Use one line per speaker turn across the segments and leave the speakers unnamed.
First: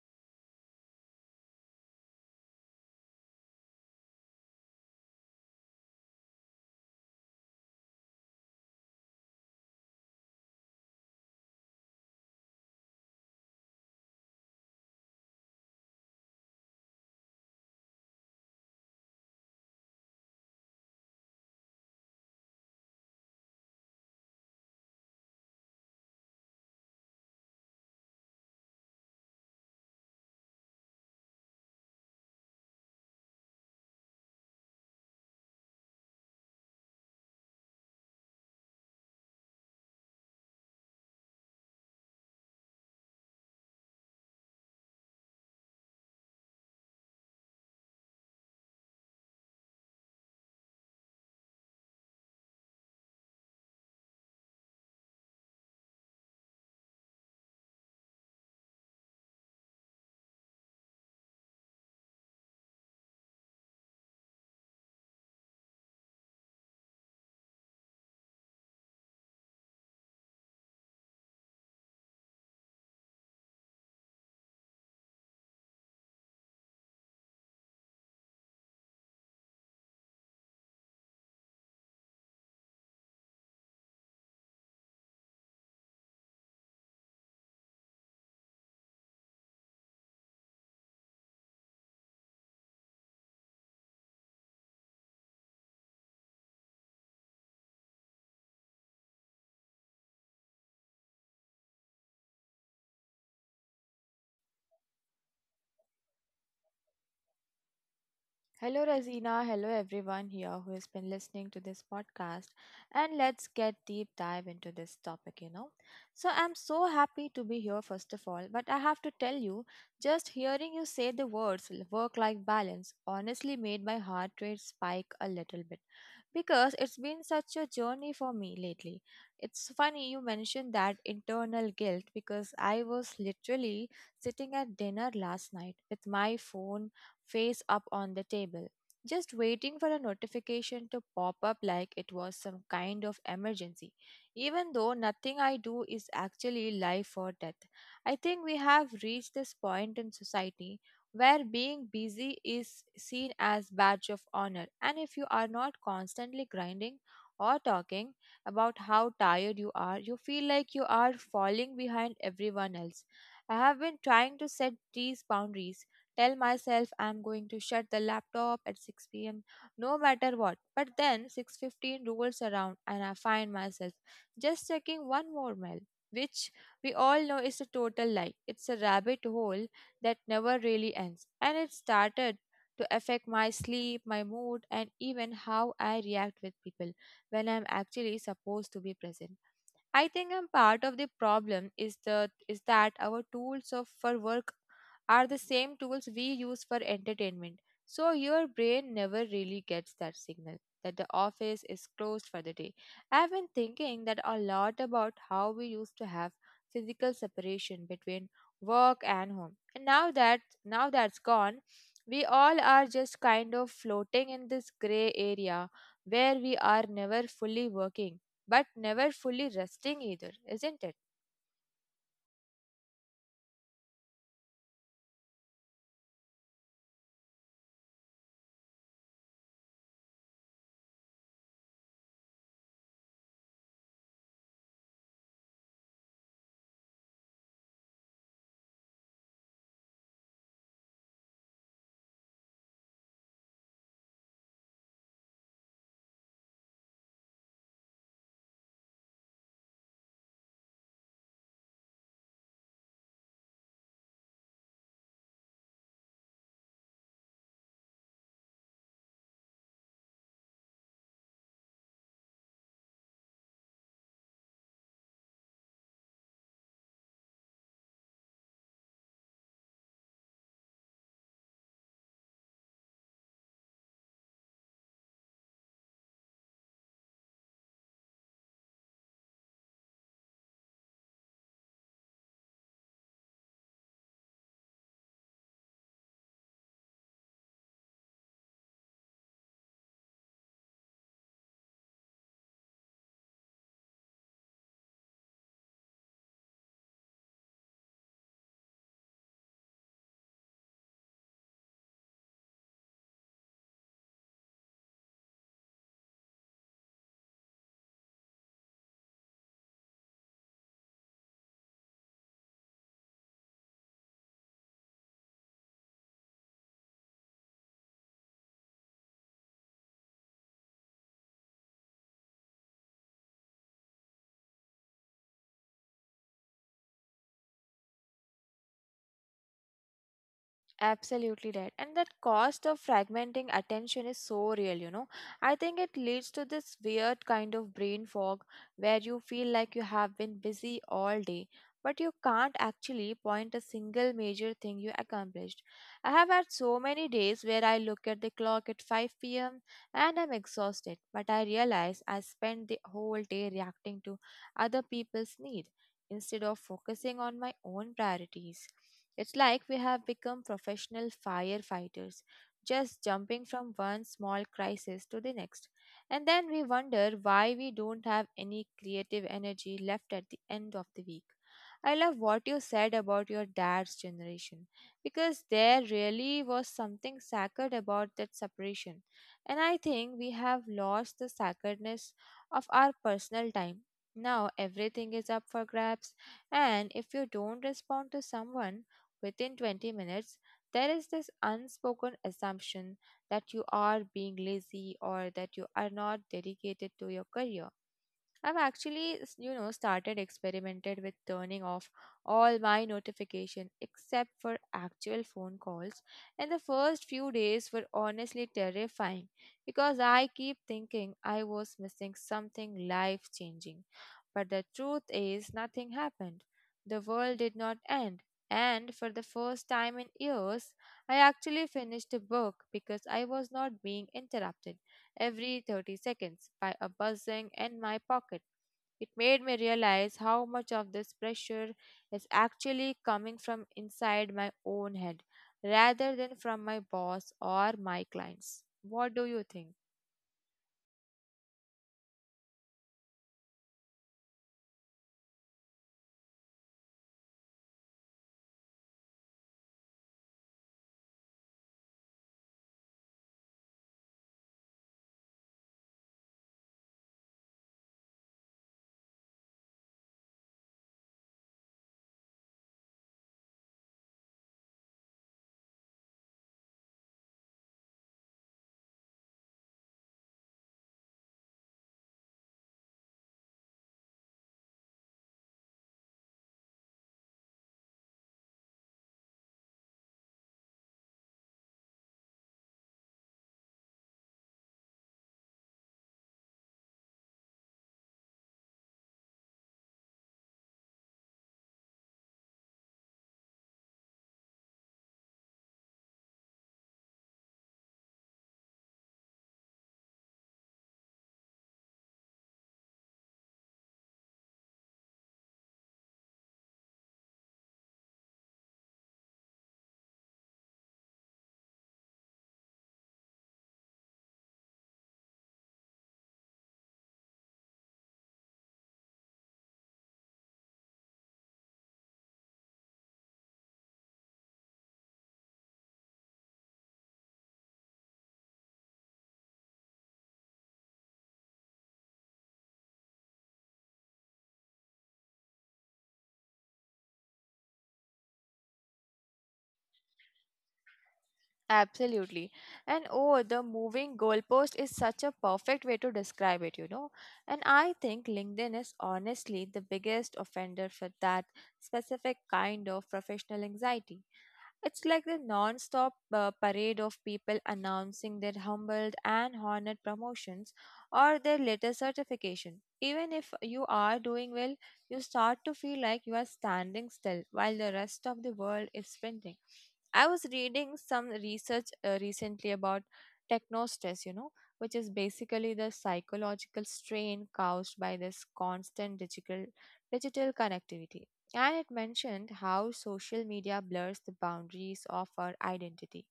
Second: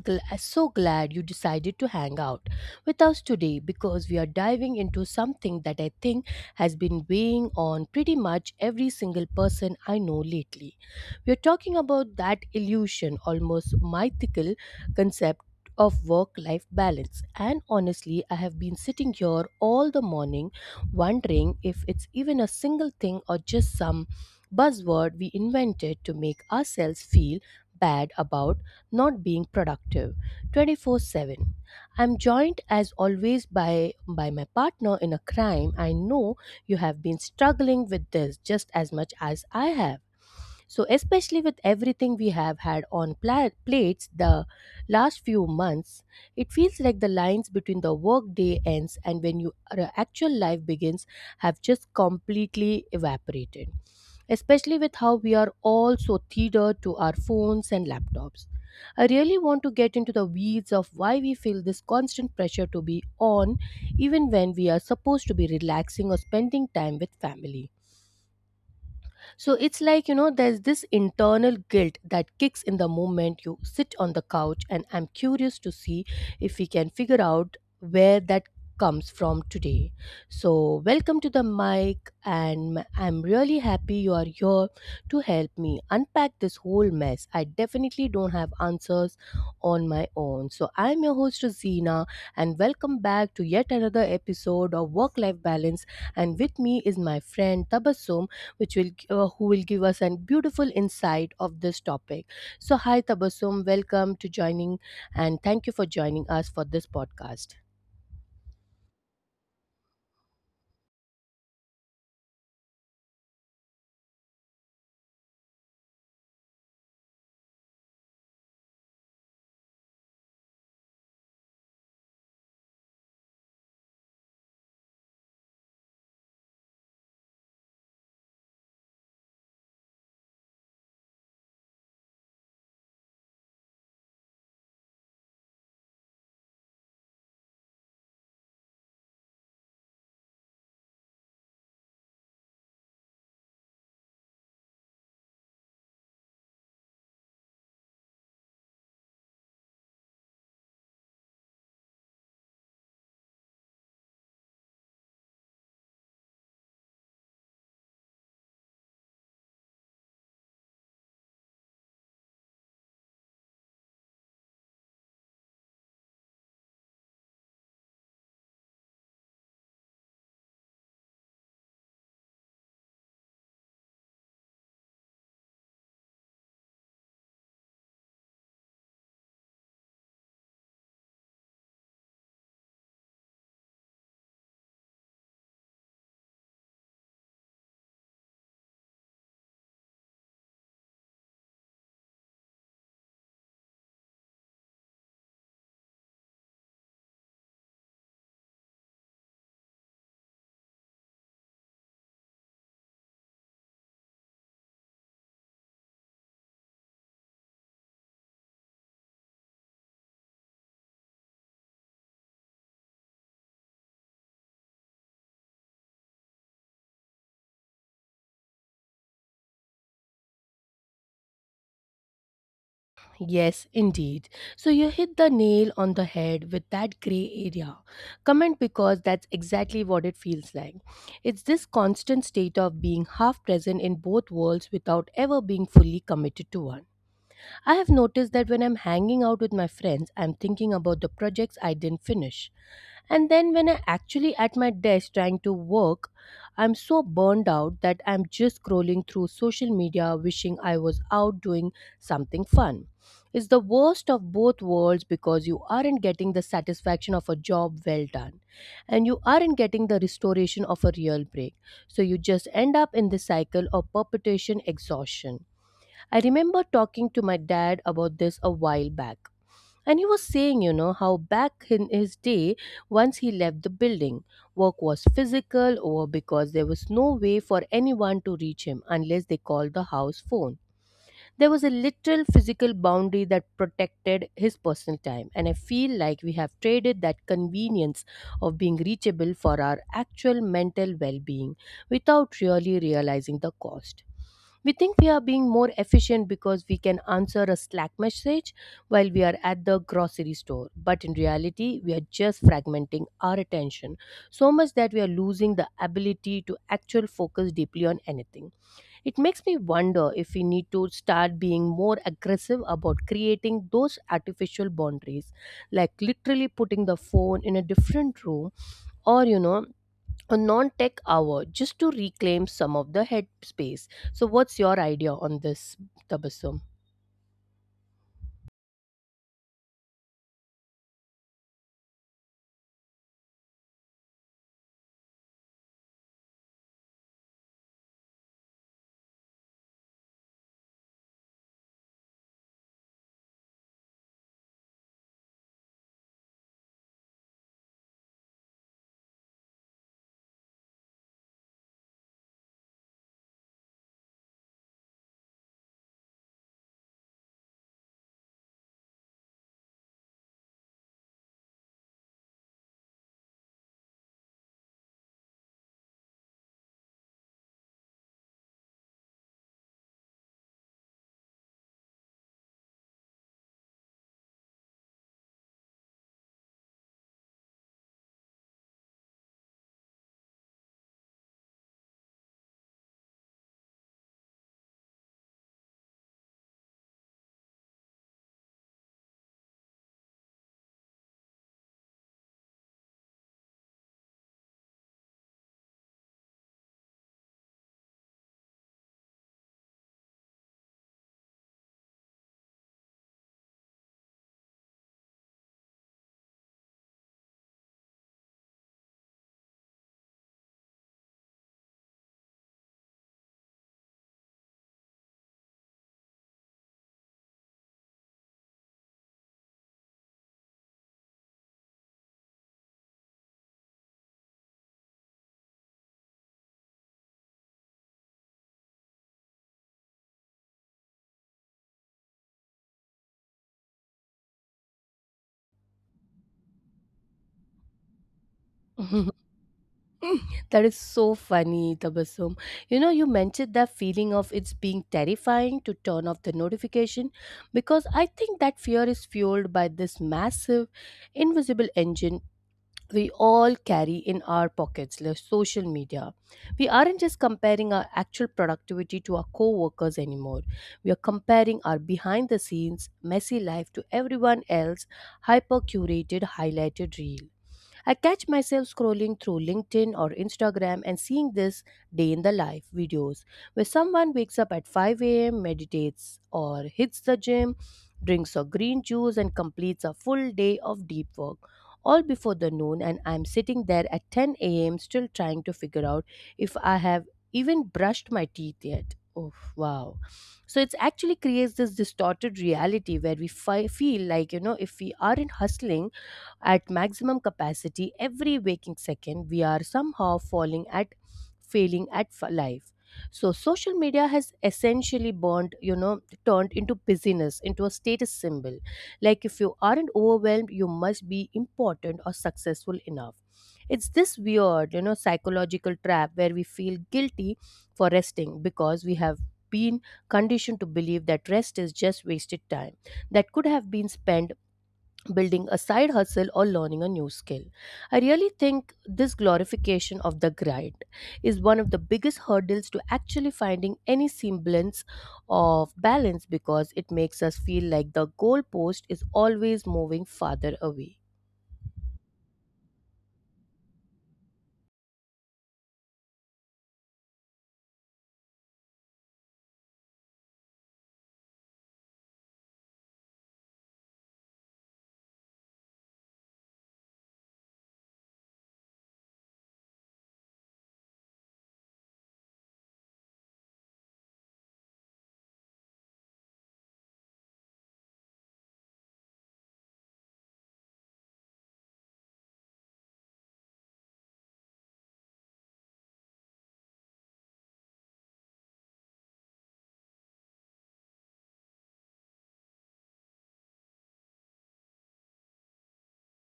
gl- so glad you decided to hang out with us today because we are diving into something that I think has been weighing on pretty much every single person I know lately. We're talking about that illusion, almost mythical concept of work life balance. And honestly, I have been sitting here all the morning wondering if it's even a single thing or just some buzzword we invented to make ourselves feel bad about not being productive 24/7. I'm joined as always by my partner in a crime. I know you have been struggling with this just as much as I have. So, especially with everything we have had on plates the last few months, it feels like the lines between the workday ends and when your actual life begins have just completely evaporated, especially with how we are all so tethered to our phones and laptops. I really want to get into the weeds of why we feel this constant pressure to be on even when we are supposed to be relaxing or spending time with family. So it's like, you know, there's this internal guilt that kicks in the moment you sit on the couch, and I'm curious to see if we can figure out where that comes from today. So, welcome to the mic, and I'm really happy you are here to help me unpack this whole mess. I definitely don't have answers on my own. So, I'm your host, Rosina, and welcome back to yet another episode of Work Life Balance. And with me is my friend Tabassum, which will who will give us a beautiful insight of this topic. So hi Tabassum, welcome to joining and thank you for joining us for this podcast.
Hello, Razina. Hello, everyone here who has been listening to this podcast. And let's get deep dive into this topic, you know. So, I'm so happy to be here, first of all. But I have to tell you, just hearing you say the words work life balance honestly made my heart rate spike a little bit because it's been such a journey for me lately. It's funny you mentioned that internal guilt because I was literally sitting at dinner last night with my phone face up on the table, just waiting for a notification to pop up like it was some kind of emergency, even though nothing I do is actually life or death. I think we have reached this point in society where being busy is seen as badge of honor, and if you are not constantly grinding or talking about how tired you are, you feel like you are falling behind everyone else. I have been trying to set these boundaries, tell myself I'm going to shut the laptop at 6 p.m no matter what, but then 6:15 rolls around and I find myself just checking one more mail, which we all know is a total lie. It's a rabbit hole that never really ends. And it started to affect my sleep, my mood, and even how I react with people when I'm actually supposed to be present. I think I'm part of the problem is the is that our tools of for work are the same tools we use for entertainment. So your brain never really gets that signal that the office is closed for the day. I've been thinking that a lot about how we used to have physical separation between work and home. And now that's gone, we all are just kind of floating in this gray area where we are never fully working but never fully resting either, isn't it?
Yes, indeed. So you hit the nail on the head with that gray area. Comment because that's exactly what it feels like. It's this constant state of being half present in both worlds without ever being fully committed to one. I have noticed that when I'm hanging out with my friends, I'm thinking about the projects I didn't finish. And then when I actually at my desk trying to work, I'm so burned out that I'm just scrolling through social media wishing I was out doing something fun. It's the worst of both worlds because you aren't getting the satisfaction of a job well done and you aren't getting the restoration of a real break. So you just end up in the cycle of perpetuation exhaustion. I remember talking to my dad about this a while back, and he was saying, you know, how back in his day, once he left the building, work was physical or because there was no way for anyone to reach him unless they called the house phone. There was a literal physical boundary that protected his personal time, and I feel like we have traded that convenience of being reachable for our actual mental well being without really realizing the cost. We think we are being more efficient because we can answer a Slack message while we are at the grocery store. But in reality, we are just fragmenting our attention so much that we are losing the ability to actually focus deeply on anything. It makes me wonder if we need to start being more aggressive about creating those artificial boundaries, like literally putting the phone in a different room or, you know, a non tech hour just to reclaim some of the headspace. So, what's your idea on this, Tabassum?
Absolutely right. And that cost of fragmenting attention is so real, you know. I think it leads to this weird kind of brain fog where you feel like you have been busy all day, but you can't actually point a single major thing you accomplished. I have had so many days where I look at the clock at 5 p.m. and I'm exhausted, but I realize I spent the whole day reacting to other people's need instead of focusing on my own priorities. It's like we have become professional firefighters, just jumping from one small crisis to the next. And then we wonder why we don't have any creative energy left at the end of the week. I love what you said about your dad's generation because there really was something sacred about that separation. And I think we have lost the sacredness of our personal time. Now everything is up for grabs, and if you don't respond to someone within 20 minutes, there is this unspoken assumption that you are being lazy or that you are not dedicated to your career. I've actually, started experimented with turning off all my notification except for actual phone calls. And the first few days were honestly terrifying because I keep thinking I was missing something life changing. But the truth is, nothing happened. The world did not end. And for the first time in years, I actually finished a book because I was not being interrupted every 30 seconds by a buzzing in my pocket. It made me realize how much of this pressure is actually coming from inside my own head rather than from my boss or my clients. What do you think?
That is so funny, Tabassum. You know, you mentioned that feeling of it's being terrifying to turn off the notification because I think that fear is fueled by this massive, invisible engine we all carry in our pockets, like social media. We aren't just comparing our actual productivity to our co workers anymore. We are comparing our behind the scenes, messy life to everyone else, hyper curated, highlighted reel. I catch myself scrolling through LinkedIn or Instagram and seeing this day in the life videos where someone wakes up at 5 a.m., meditates or hits the gym, drinks a green juice, and completes a full day of deep work. All before the noon, and I'm sitting there at 10 a.m. still trying to figure out if I have even brushed my teeth yet. Oh, wow. So it's actually creates this distorted reality where we feel like, you know, if we aren't hustling at maximum capacity every waking second, we are somehow falling at failing at life. So social media has essentially burned, you know, turned into business into a status symbol. Like if you aren't overwhelmed, you must be important or successful enough. It's this weird, you know, psychological trap where we feel guilty for resting because we have been conditioned to believe that rest is just wasted time that could have been spent building a side hustle or learning a new skill. I really think this glorification of the grind is one of the biggest hurdles to actually finding any semblance of balance because it makes us feel like the goalpost is always moving farther away.
Absolutely. And oh, the moving goalpost is such a perfect way to describe it, you know. And I think LinkedIn is honestly the biggest offender for that specific kind of professional anxiety. It's like the non-stop parade of people announcing their humbled and honored promotions or their latest certification. Even if you are doing well, you start to feel like you are standing still while the rest of the world is sprinting. I was reading some research recently about techno stress, you know, which is basically the psychological strain caused by this constant digital connectivity. And it mentioned how social media blurs the boundaries of our identity.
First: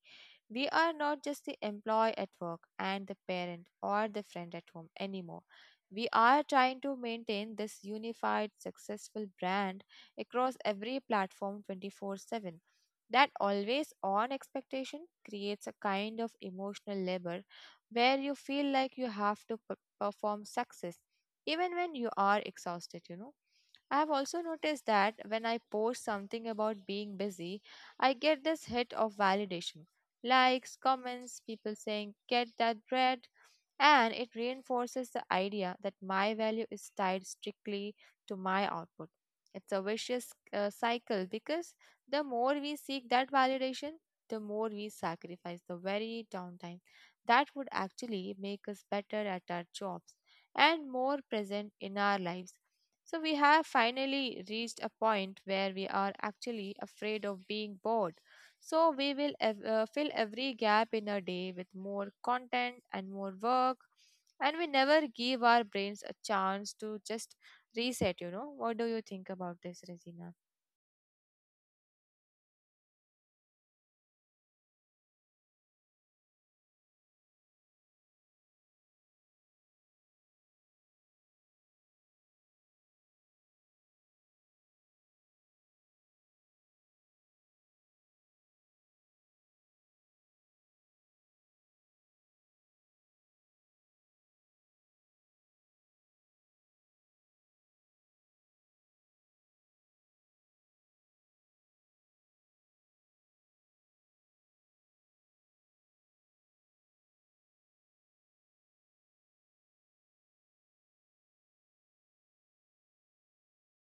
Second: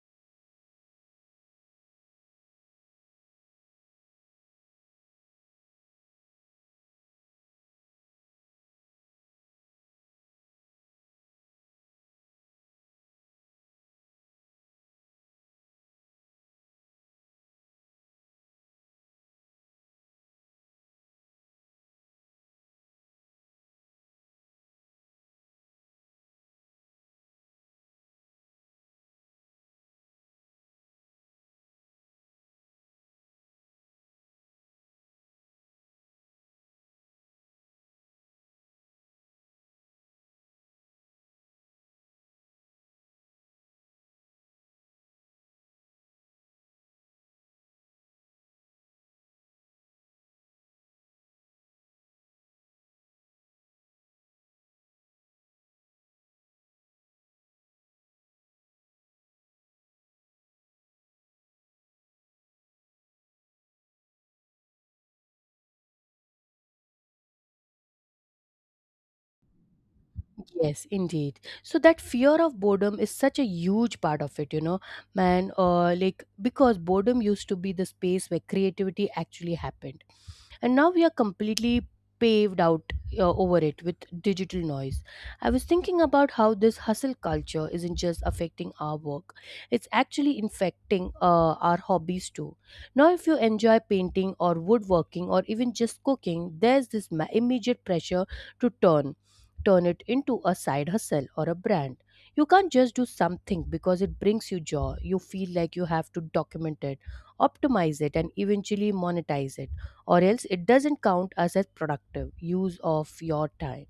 We are not just the employee at work and the parent or the friend at home anymore. We are trying to maintain this unified, successful brand across every platform 24/7. That always on expectation creates a kind of emotional labor where you feel like you have to perform success even when you are exhausted, you know. I have also noticed that when I post something about being busy, I get this hit of validation, likes, comments, people saying, "Get that bread." And it reinforces the idea that my value is tied strictly to my output. It's a vicious cycle because the more we seek that validation, the more we sacrifice the very downtime that would actually make us better at our jobs and more present in our lives. So, we have finally reached a point where we are actually afraid of being bored, so we will fill every gap in a day with more content and more work, and we never give our brains a chance to just reset. You know, what do you think about this, Resina?
Yes, indeed. So that fear of boredom is such a huge part of it, you know, man. Like because boredom used to be the space where creativity actually happened, and now we are completely paved out over it with digital noise. I was thinking about how this hustle culture isn't just affecting our work, it's actually infecting our hobbies too. Now if you enjoy painting or woodworking or even just cooking, there's this immediate pressure to turn it into a side hustle or a brand. You can't just do something because it brings you joy. You feel like you have to document it, optimize it, and eventually monetize it, or else it doesn't count as a productive use of your time.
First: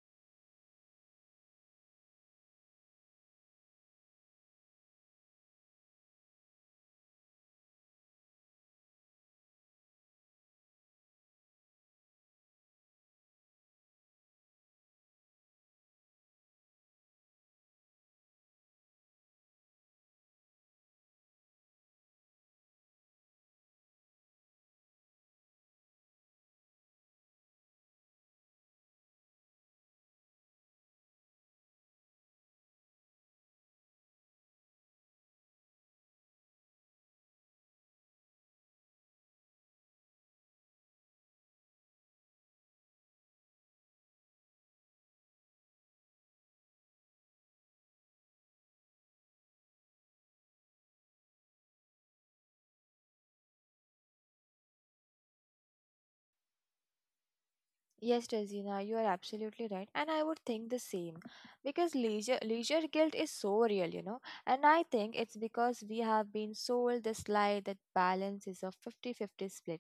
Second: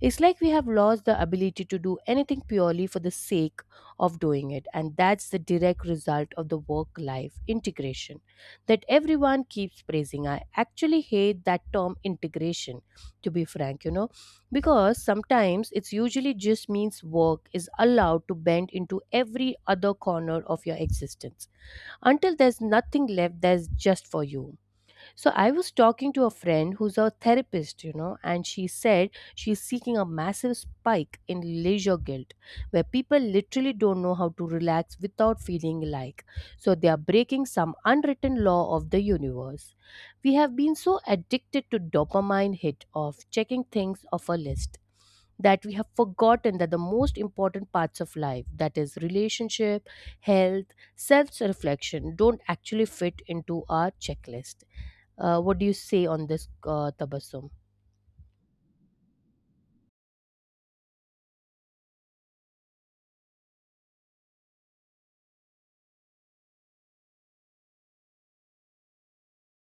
It's like we have lost the ability to do anything purely for the sake of doing it, and that's the direct result of the work life integration that everyone keeps praising. I actually hate that term integration, to be frank, you know, because sometimes it's usually just means work is allowed to bend into every other corner of your existence until there's nothing left that's just for you. So I was talking to a friend who's a therapist, you know, and she said she's seeking a massive spike in leisure guilt where people literally don't know how to relax without feeling like. So they are breaking some unwritten law of the universe. We have been so addicted to dopamine hit of checking things off a list that we have forgotten that the most important parts of life, that is relationship, health, self reflection, don't actually fit into our checklist. Uh, what do you say on this, Tabassum?
Yes, Tazina, you are absolutely right. And I would think the same because leisure guilt is so real, you know. And I think it's because we have been sold this lie that balance is a 50-50 split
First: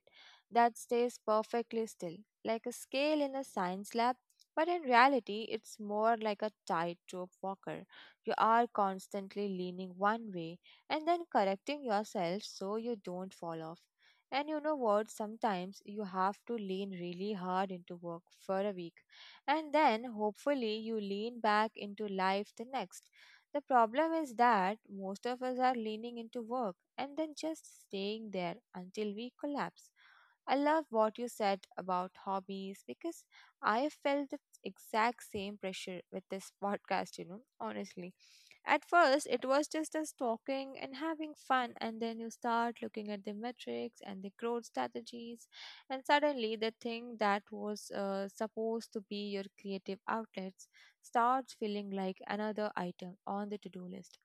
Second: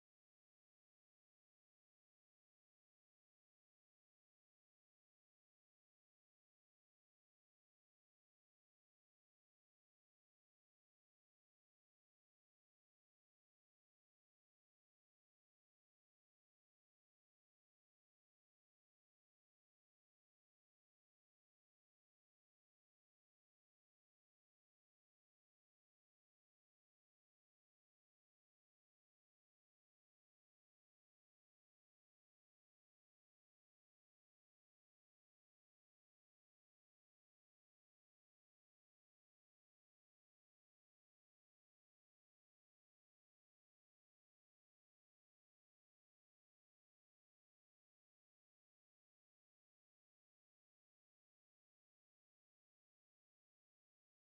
that stays perfectly still, like a scale in a science lab. But in reality, it's more like a tightrope walker. You are constantly leaning one way and then correcting yourself so you don't fall off. And you know what? Sometimes you have to lean really hard into work for a week, and then hopefully you lean back into life the next. The problem is that most of us are leaning into work and then just staying there until we collapse. I love what you said about hobbies because I felt the exact same pressure with this podcast, you know, honestly. At first, it was just us talking and having fun, and then you start looking at the metrics and the growth strategies, and suddenly the thing that was supposed to be your creative outlets starts feeling like another item on the to do list.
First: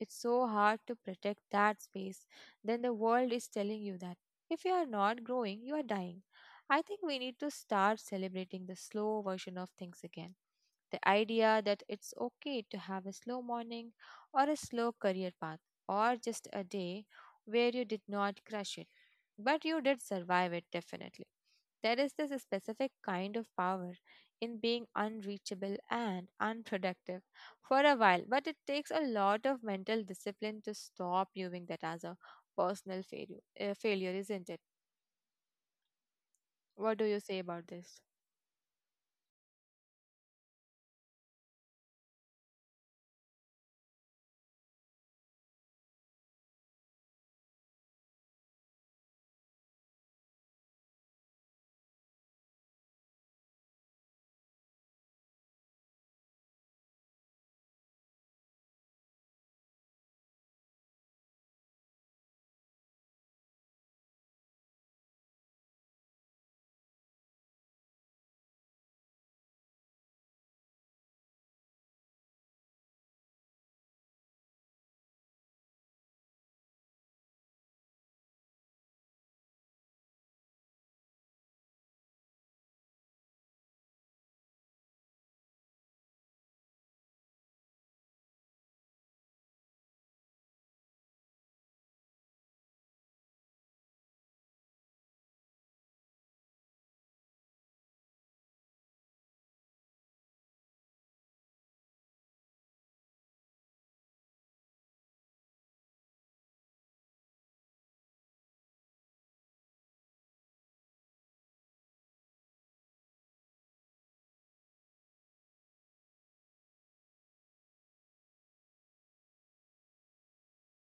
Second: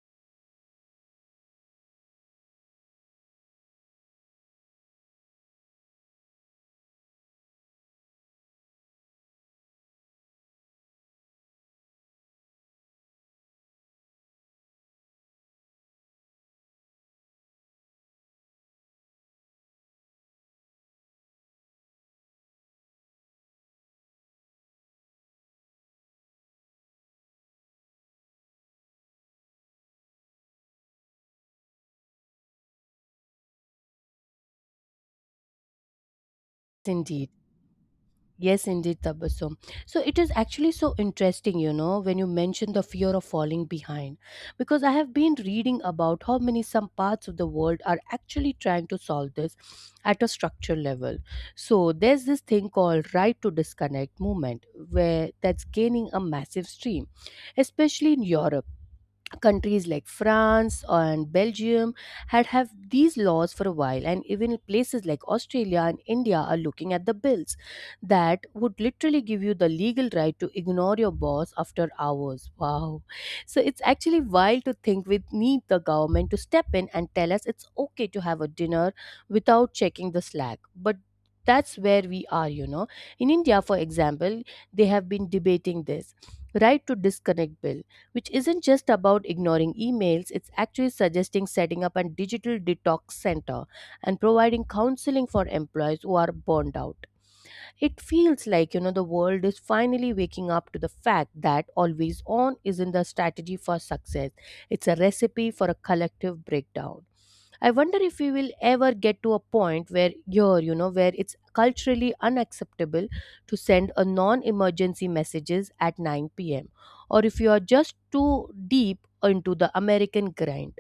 It's so hard to protect that space. Then the world is telling you that if you are not growing, you are dying. I think we need to start celebrating the slow version of things again, the idea that it's okay to have a slow morning or a slow career path or just a day where you did not crush it, but you did survive it definitely. There is this specific kind of power in being unreachable and unproductive for a while, but it takes a lot of mental discipline to stop viewing that as a personal failure, isn't it? What do you
Indeed.
say about this?
Yes, indeed, Tabassum. So it is actually so interesting, you know, when you mention the fear of falling behind, because I have been reading about how many some parts of the world are actually trying to solve this at a structural level. So there's this thing called right to disconnect movement, where that's gaining a massive stream, especially in Europe. Countries like France and Belgium had have these laws for a while, and even places like Australia and India are looking at the bills that would literally give you the legal right to ignore your boss after hours. Wow. So it's actually wild to think we need the government to step in and tell us it's okay to have a dinner without checking the slack, but that's where we are, you know. In India, for example, they have been debating this right to disconnect bill, which isn't just about ignoring emails, it's actually suggesting setting up a digital detox center and providing counseling for employees who are burned out. It feels like, you know, the world is finally waking up to the fact that always on isn't a strategy for success, it's a recipe for a collective breakdown. I wonder if we will ever get to a point where you're, you know, where it's culturally unacceptable to send a non-emergency messages at 9 p.m., or if you are just too deep into the American grind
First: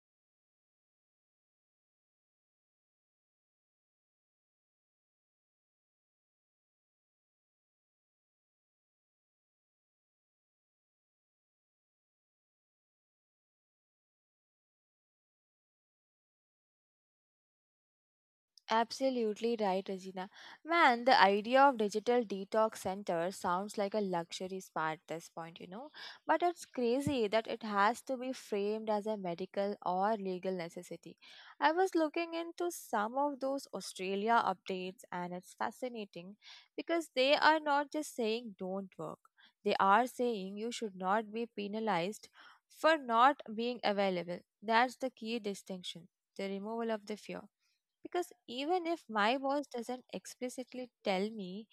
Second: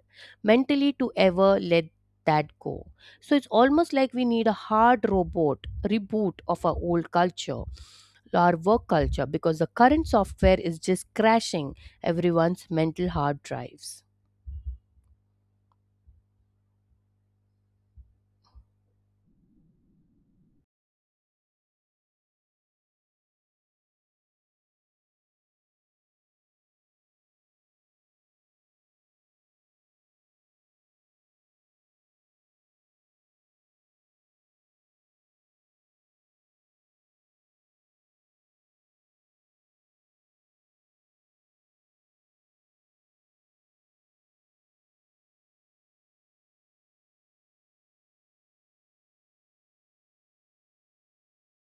mentally to ever let that go. So it's almost like we need a hard robot reboot of our old culture, our work culture, because the current software is just crashing everyone's mental hard drives.
Absolutely right, Regina. Man, the idea of digital detox center sounds like a luxury spa at this point, you know. But it's crazy that it has to be framed as a medical or legal necessity. I was looking into some of those Australia updates, and it's fascinating because they are not just saying don't work, they are saying you should not be penalized for not being available. That's the key distinction, the removal of the fear. Because even if my boss doesn't explicitly tell me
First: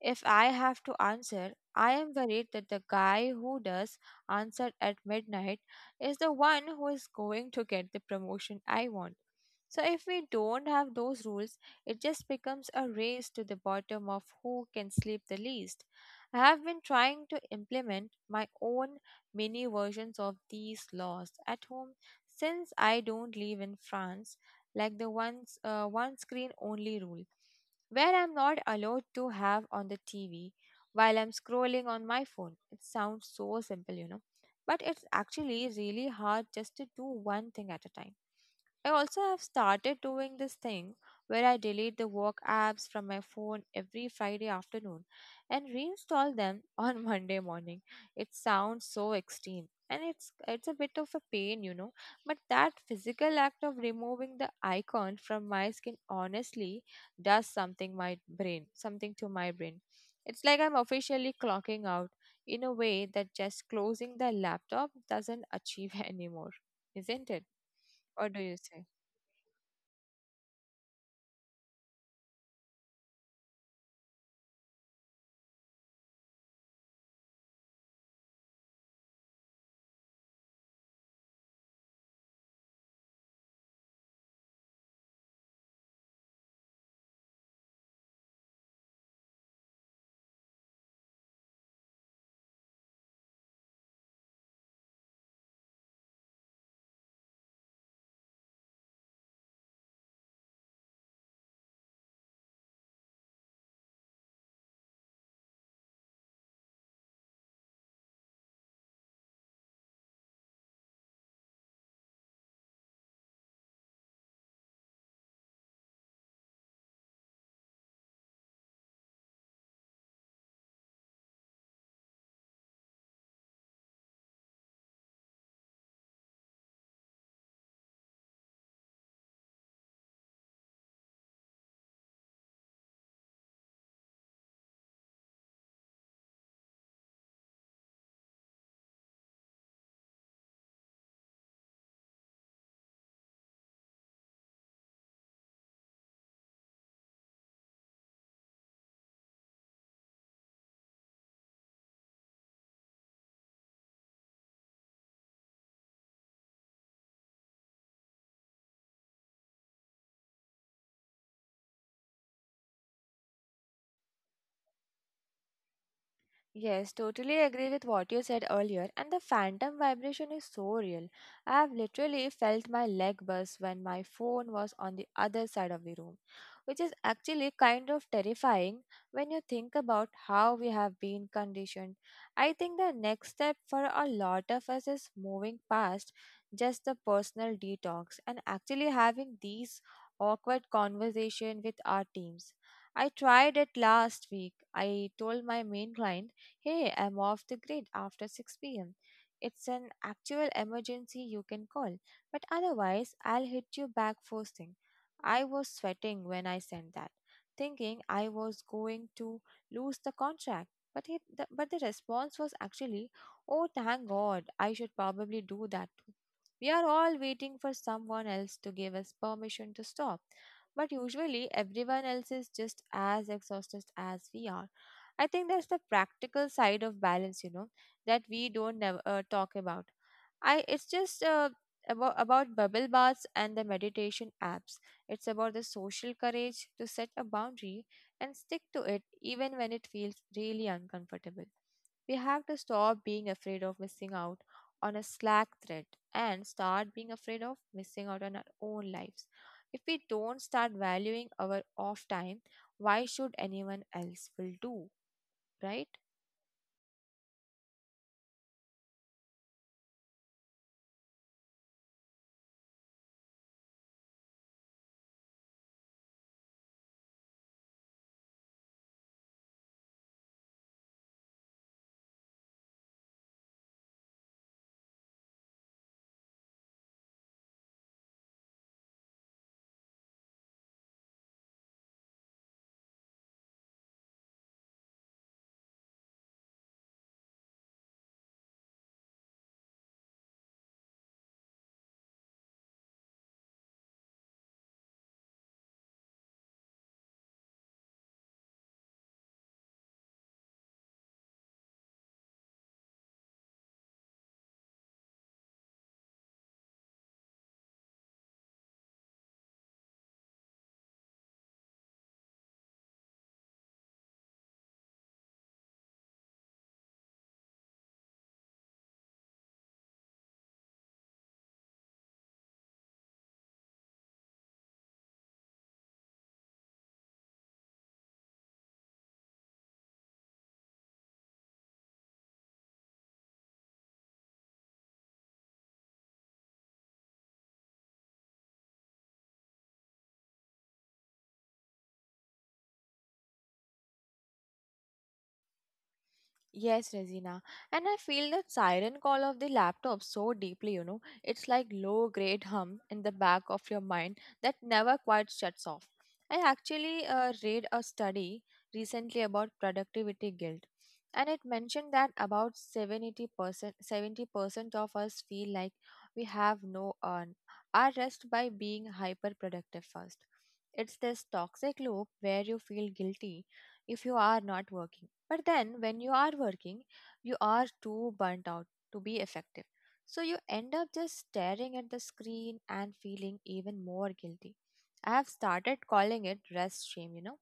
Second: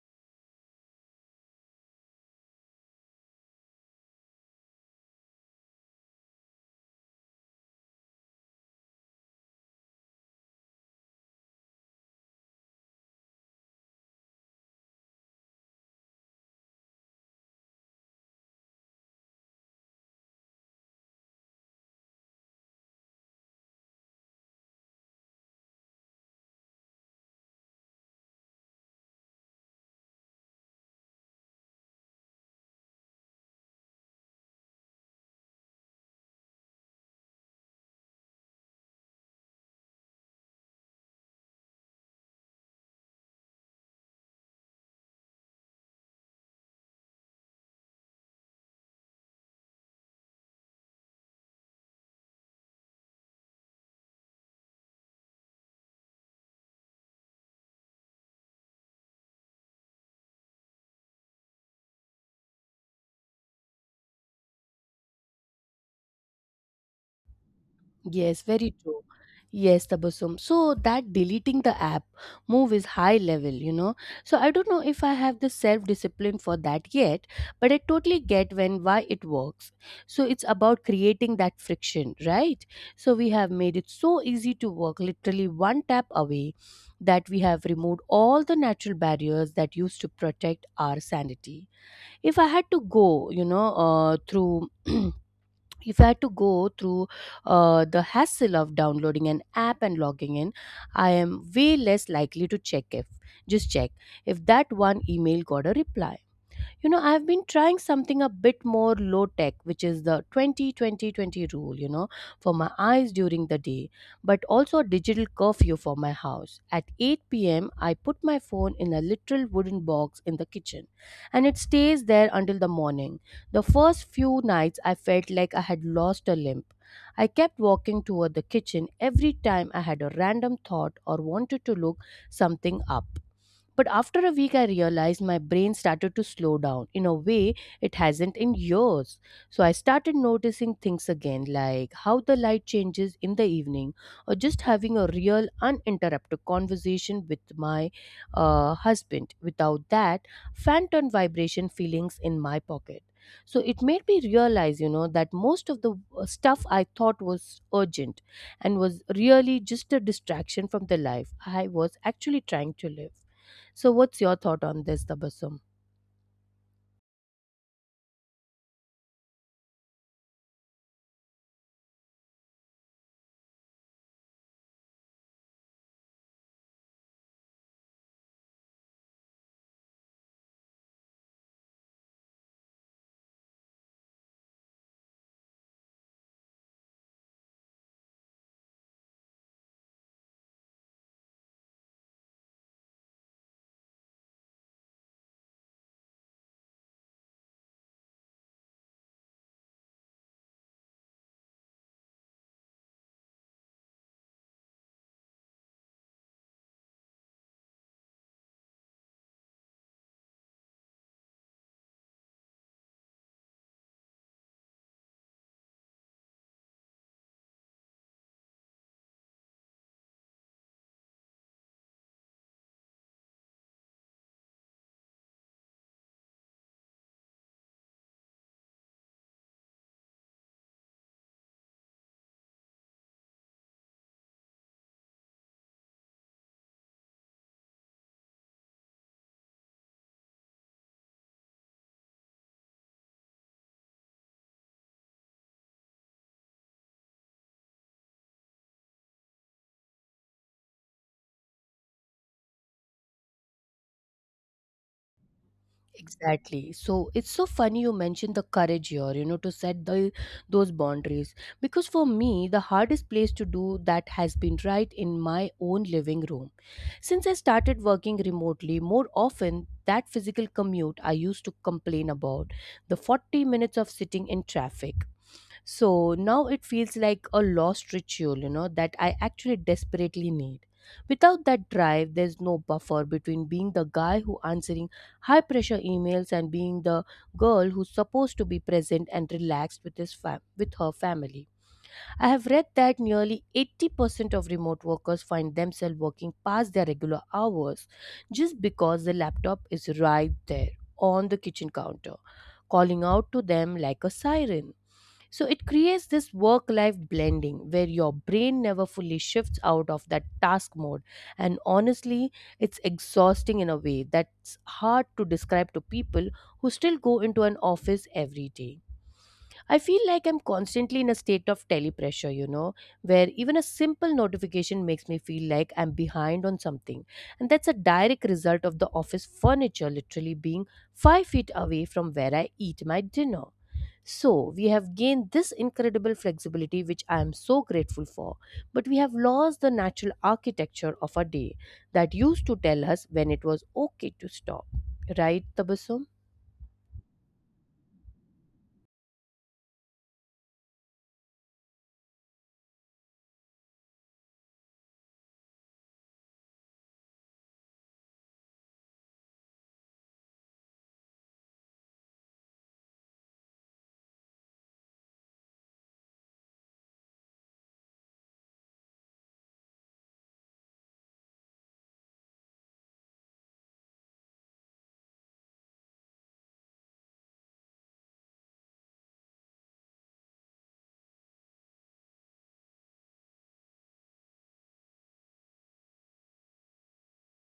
if I have to answer, I am worried that the guy who does answer at midnight is the one who is going to get the promotion I want. So, if we don't have those rules, it just becomes a race to the bottom of who can sleep the least. I have been trying to implement my own mini versions of these laws at home, since I don't live in France, like the once one screen only rule where I'm not allowed to have on the TV while I'm scrolling on my phone. It sounds so simple, you know, but it's actually really hard just to do one thing at a time. I also have started doing this thing where I delete the work apps from my phone every Friday afternoon and reinstall them on Monday morning. It sounds so extreme and it's a bit of a pain, you know, but that physical act of removing the icon from my skin honestly does something to my brain. It's like I'm officially clocking out in a way that just closing the laptop doesn't achieve anymore, isn't it? What do
Yes,
you
very
say?
true. Yes, Tabassum. So that deleting the app move is high level, you know. So I don't know if I have the self discipline for that yet, but I totally get when why it works. So it's about creating that friction, right? So we have made it so easy to work literally one tap away that we have removed all the natural barriers that used to protect our sanity. If I had to go, through if I had to go through the hassle of downloading an app and logging in, I am way less likely to check if that one email got a reply. I've been trying something a bit more low tech, which is the 20-20-20 rule, for my eyes during the day, but also a digital curfew for my house. At 8 p.m., I put my phone in a literal wooden box in the kitchen and it stays there until the morning. The first few nights, I felt like I had lost a limb. I kept walking toward the kitchen every time I had a random thought or wanted to look something up. But after a week, I realized my brain started to slow down in a way it hasn't in years. So I started noticing things again, like how the light changes in the evening, or just having a real uninterrupted conversation with my husband without that phantom vibration feelings in my pocket. So it made me realize that most of the stuff I thought was urgent and was really just a distraction from the life I was actually trying to live. So, what's your thought on this, Tabassum?
Yes, totally agree with what you said earlier, and the phantom vibration is so real. I have literally felt my leg buzz when my phone was on the other side of the room, which is actually kind of terrifying when you think about how we have been conditioned. I think the next step for a lot of us is moving past just the personal detox and actually having these awkward conversation with our teams. I tried it last week. I told my main client, "Hey, I'm off the grid after 6 pm. It's an actual emergency you can call, but otherwise, I'll hit you back first thing." I was sweating when I sent that, thinking I was going to lose the contract. But, but the response was actually, "Oh, thank God, I should probably do that too." We are all waiting for someone else to give us permission to stop, but usually everyone else is just as exhausted as we are. I think that's the practical side of balance, you know, that we don't never, talk about. I it's just about bubble baths and the meditation apps. It's about the social courage to set a boundary and stick to it even when it feels really uncomfortable. We have to stop being afraid of missing out on a Slack thread and start being afraid of missing out on our own lives. If we don't start valuing our off time, why should anyone else will do? Right?
Exactly. So it's so funny you mentioned the courage here to set those boundaries. Because for me, the hardest place to do that has been right in my own living room. Since I started working remotely more often, that physical commute I used to complain about, the 40 minutes of sitting in traffic, so now it feels like a lost ritual that I actually desperately need. Without that drive, there's no buffer between being the guy who answering high pressure emails and being the girl who's supposed to be present and relaxed with with her family. I have read that nearly 80% of remote workers find themselves working past their regular hours just because the laptop is right there on the kitchen counter, calling out to them like a siren. So it creates this work life blending where your brain never fully shifts out of that task mode. And honestly, it's exhausting in a way that's hard to describe to people who still go into an office every day. I feel like I'm constantly in a state of telepressure, where even a simple notification makes me feel like I'm behind on something. And that's a direct result of the office furniture literally being 5 feet away from where I eat my dinner. So, we have gained this incredible flexibility, which I am so grateful for, but we have lost the natural architecture of our day that used to tell us when it was okay to stop. Right, Tabasum?
Yes, Resina. And I feel the siren call of the laptop so deeply, you know. It's like low grade hum in the back of your mind that never quite shuts off. I actually read a study recently about productivity guilt, and it mentioned that about 70% of us feel like we have no earn our rest by being hyper productive first. It's this toxic loop where you feel guilty if you are not working. But then when you are working, you are too burnt out to be effective. So you end up just staring at the screen and feeling even more guilty. I have started calling it rest shame, you know.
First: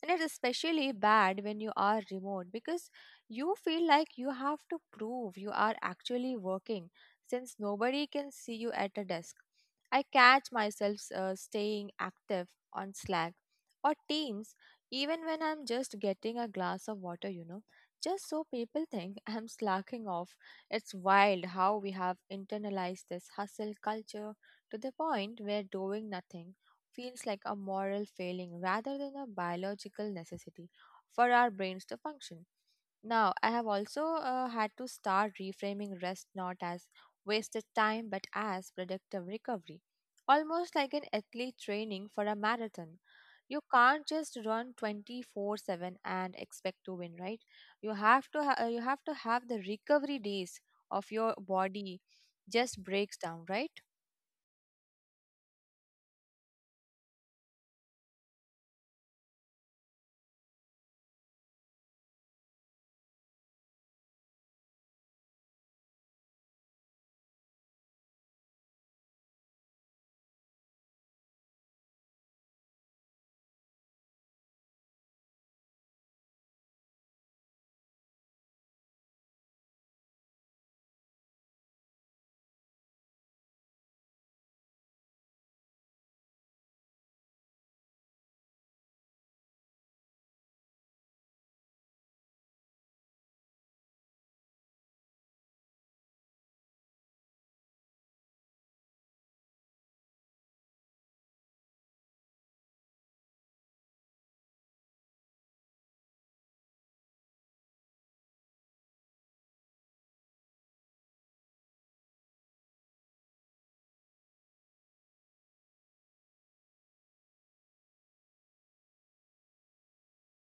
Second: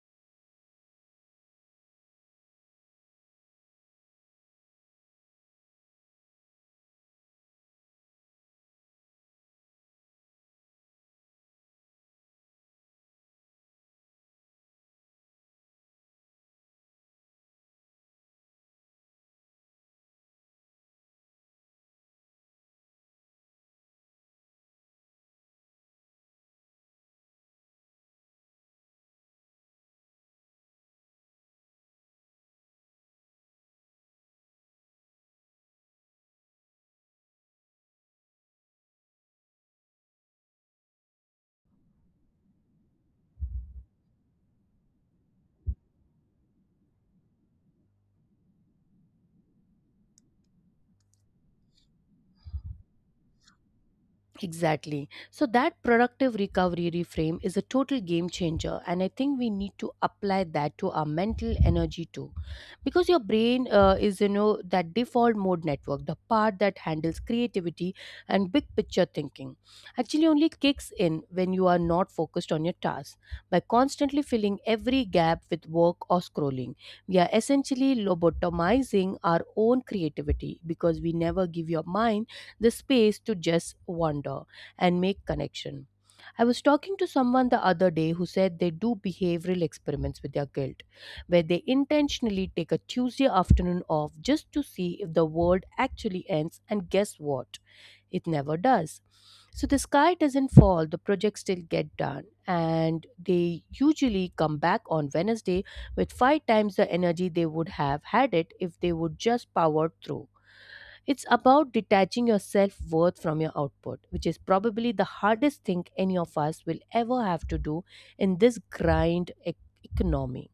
And it's especially bad when you are remote because you feel like you have to prove you are actually working since nobody can see you at a desk. I catch myself staying active on Slack or Teams even when I'm just getting a glass of water, you know, just so people think I'm slacking off. It's wild how we have internalized this hustle culture to the point where doing nothing feels like a moral failing rather than a biological necessity for our brains to function. Now, I have also had to start reframing rest not as wasted time but as productive recovery, almost like an athlete training for a marathon. You can't just run 24/7 and expect to win, right? You have to you have to have the recovery days of your body just breaks down, right?
Exactly. So, that productive recovery reframe is a total game changer, and I think we need to apply that to our mental energy too. Because your brain is that default mode network, the part that handles creativity and big picture thinking, actually only kicks in when you are not focused on your task. By constantly filling every gap with work or scrolling, we are essentially lobotomizing our own creativity because we never give your mind the space to just wander and make connection. I was talking to someone the other day who said they do behavioral experiments with their guilt, where they intentionally take a Tuesday afternoon off just to see if the world actually ends, and guess what? It never does. So the sky doesn't fall, the projects still get done, and they usually come back on Wednesday with five times the energy they would have had it if they would just power through. It's about detaching your self worth from your output, which is probably the hardest thing any of us will ever have to do in this grind economy.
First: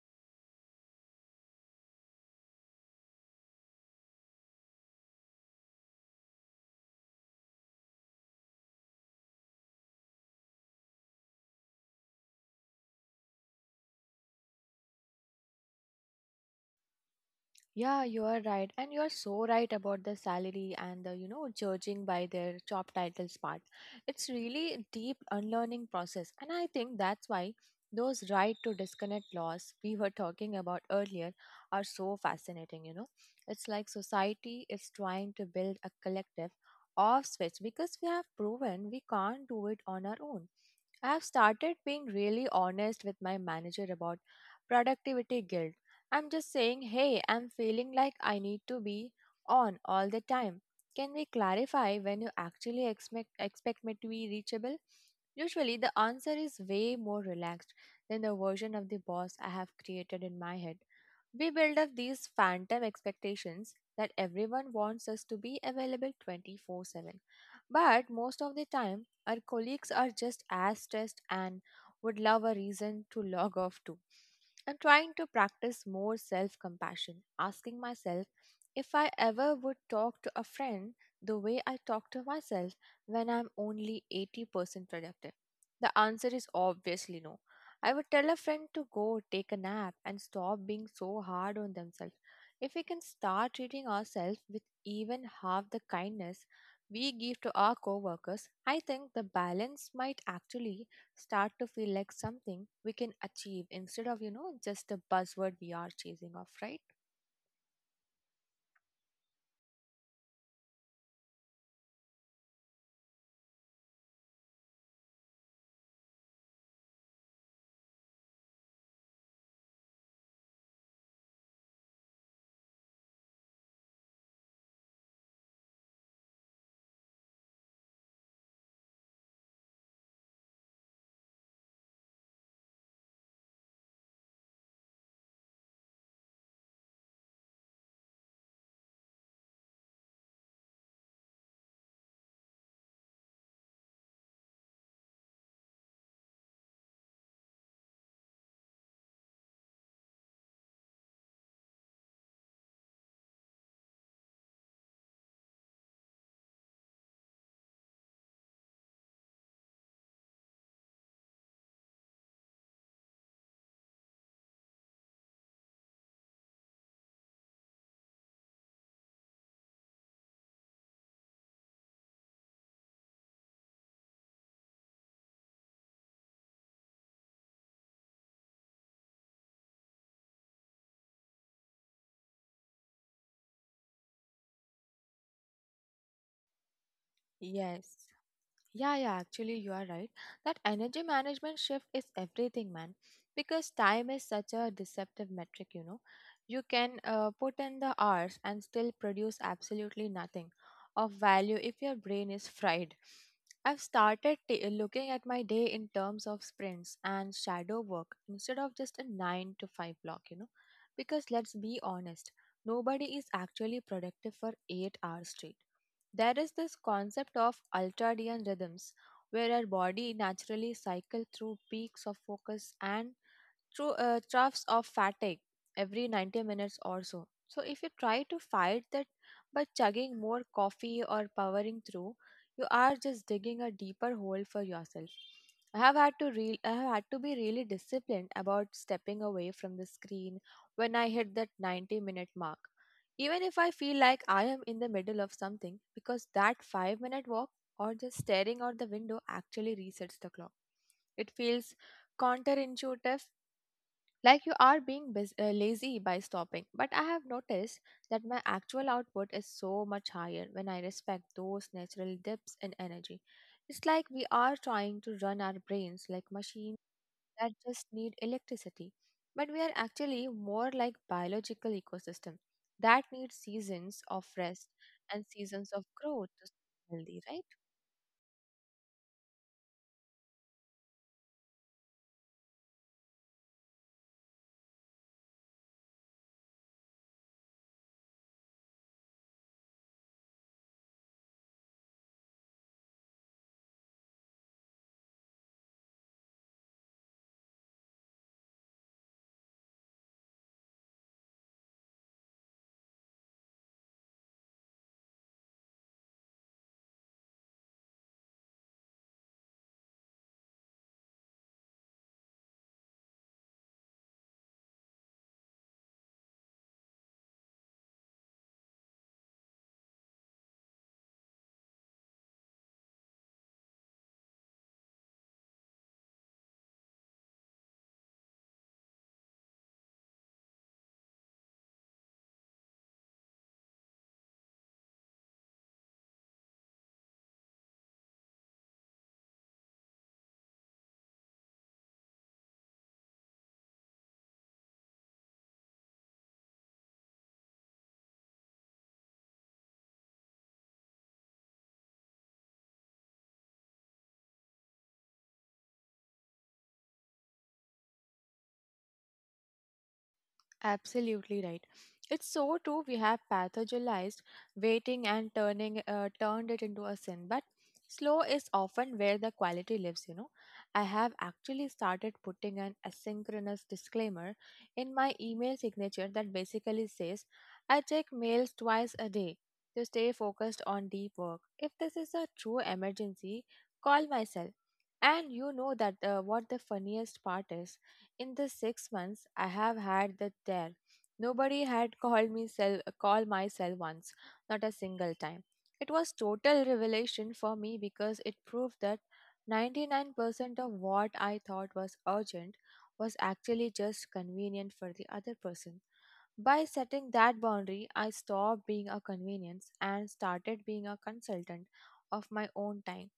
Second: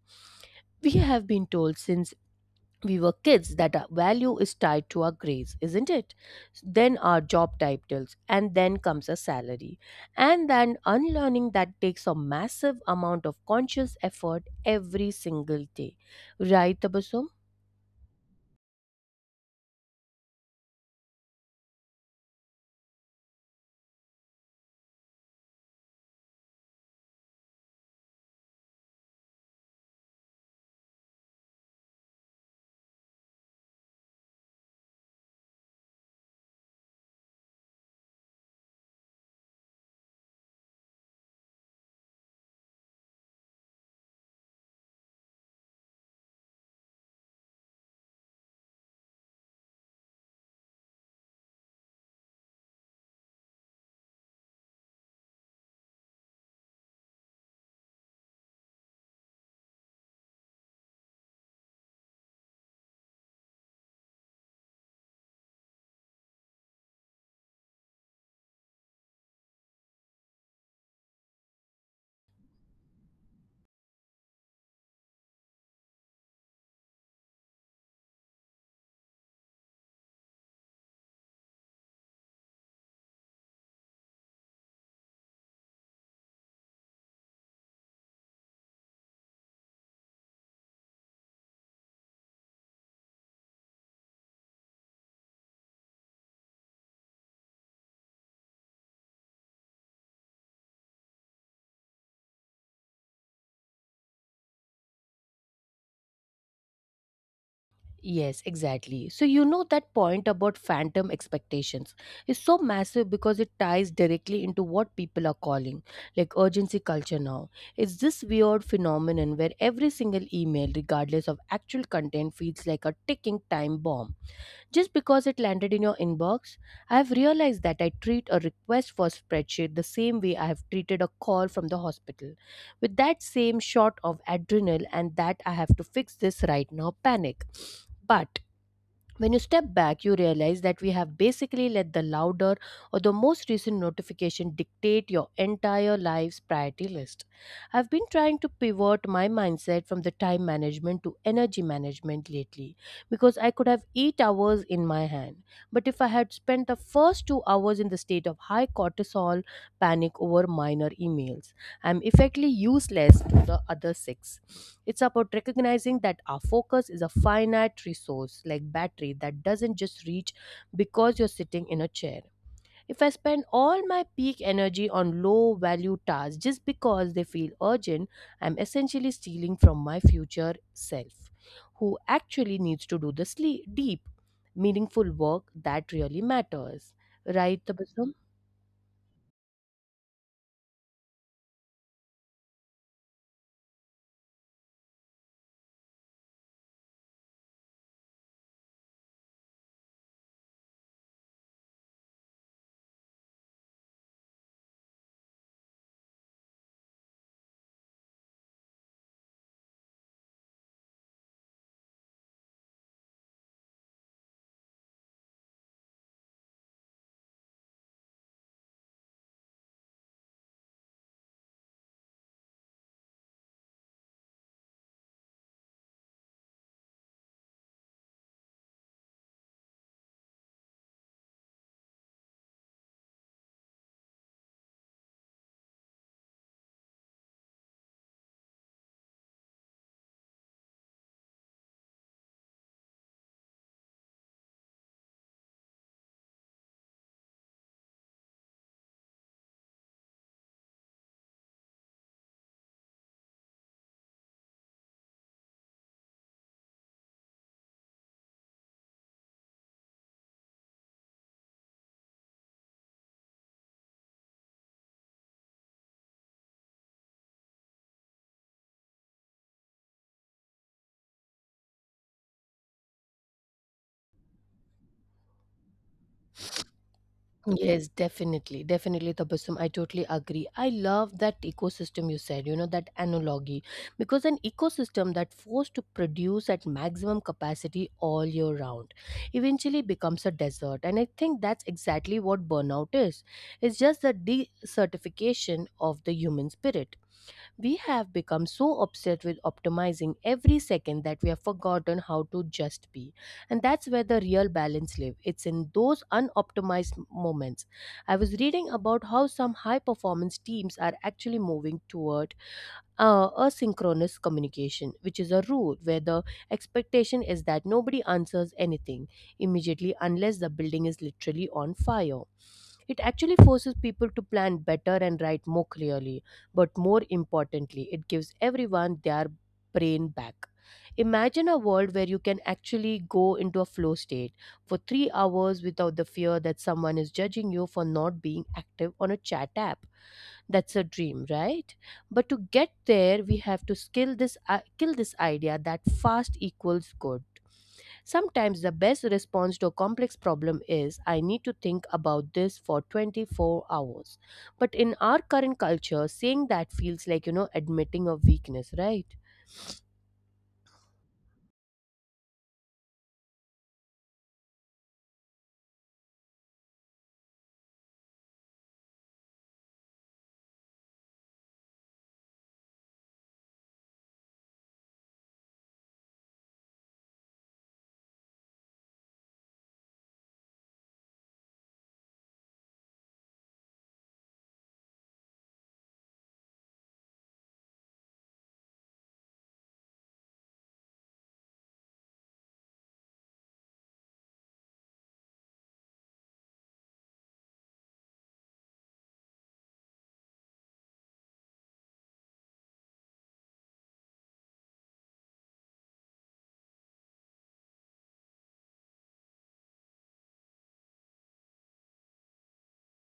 We have been told since we were kids that our value is tied to our grades, isn't it? Then our job titles, and then comes a salary. And then unlearning that takes a massive amount of conscious effort every single day. Right, Tabasum?
Yeah, you are right. And you are so right about the salary and the, you know, judging by their job titles part. It's really a deep unlearning process. And I think that's why those right to disconnect laws we were talking about earlier are so fascinating, you know. It's like society is trying to build a collective off switch because we have proven we can't do it on our own. I've started being really honest with my manager about productivity guilt. I'm just saying, "Hey, I'm feeling like I need to be on all the time. Can we clarify when you actually expect me to be reachable?" Usually, the answer is way more relaxed than the version of the boss I have created in my head. We build up these phantom expectations that everyone wants us to be available 24/7. But most of the time, our colleagues are just as stressed and would love a reason to log off too. I'm trying to practice more self compassion, asking myself if I ever would talk to a friend the way I talk to myself when I'm only 80% productive. The answer is obviously no. I would tell a friend to go take a nap and stop being so hard on themselves. If we can start treating ourselves with even half the kindness we give to our coworkers, I think the balance might actually start to feel like something we can achieve instead of, you know, just a buzzword we are chasing off, right?
Yes, exactly. So that point about phantom expectations is so massive because it ties directly into what people are calling like urgency culture now. It's this weird phenomenon where every single email, regardless of actual content, feels like a ticking time bomb. Just because it landed in your inbox, I have realized that I treat a request for spreadsheet the same way I have treated a call from the hospital, with that same shot of adrenal and that I have to fix this right now panic. But when you step back, you realize that we have basically let the louder or the most recent notification dictate your entire life's priority list. I've been trying to pivot my mindset from the time management to energy management lately because I could have 8 hours in my hand. But if I had spent the first 2 hours in the state of high cortisol panic over minor emails, I'm effectively useless to the other six. It's about recognizing that our focus is a finite resource like battery that doesn't just reach because you're sitting in a chair. If I spend all my peak energy on low value tasks just because they feel urgent, I'm essentially stealing from my future self, who actually needs to do the sleep, deep, meaningful work that really matters. Right,
Yes.
Tabasum?
Yeah, yeah, actually, you are right. That energy management shift is everything, man. Because time is such a deceptive metric, you know. You can put in the hours and still produce absolutely nothing of value if your brain is fried. I've started looking at my day in terms of sprints and shadow work instead of just a 9 to 5 block, you know. Because let's be honest, nobody is actually productive for 8 hours straight. There is this concept of ultradian rhythms, where our body naturally cycles through peaks of focus and through troughs of fatigue every 90 minutes or so. So, if you try to fight that by chugging more coffee or powering through, you are just digging a deeper hole for yourself. I have had to be really disciplined about stepping away from the screen when I hit that 90-minute mark. Even if I feel like I am in the middle of something, because that 5-minute walk or just staring out the window actually resets the clock. It feels counterintuitive, like you are being lazy by stopping, but I have noticed that my actual output is so much higher when I respect those natural dips in energy. It's like we are trying to run our brains like machines that just need electricity, but we are actually more like biological ecosystem that needs seasons of rest and seasons of growth to stay healthy, right?
Yes, definitely, definitely, Tabassum. I totally agree. I love that ecosystem you said, that analogy, because an ecosystem that forced to produce at maximum capacity all year round eventually becomes a desert. And I think that's exactly what burnout is. It's just the desertification of the human spirit. We have become so obsessed with optimizing every second that we have forgotten how to just be. And that's where the real balance lives. It's in those unoptimized moments. I was reading about how some high performance teams are actually moving toward asynchronous communication, which is a rule where the expectation is that nobody answers anything immediately unless the building is literally on fire. It actually forces people to plan better and write more clearly, but more importantly, it gives everyone their brain back. Imagine a world where you can actually go into a flow state for 3 hours without the fear that someone is judging you for not being active on a chat app. That's a dream, right? But to get there, we have to skill this I kill this idea that fast equals good. Sometimes the best response to a complex problem is, I need to think about this for 24 hours. But in our current culture, saying that feels like admitting a weakness, right?
Absolutely right. It's so true. We have pathologized waiting and turning turned it into a sin, but slow is often where the quality lives. You know, I have actually started putting an asynchronous disclaimer in my email signature that basically says, "I check mails twice a day to stay focused on deep work. If this is a true emergency, call myself." And you know that, what the funniest part is? In the 6 months I have had that there, nobody had called me cell, call my cell once, not a single time. It was total revelation for me because it proved that 99% of what I thought was urgent was actually just convenient for the other person. By setting that boundary, I stopped being a convenience and started being a consultant of my own time.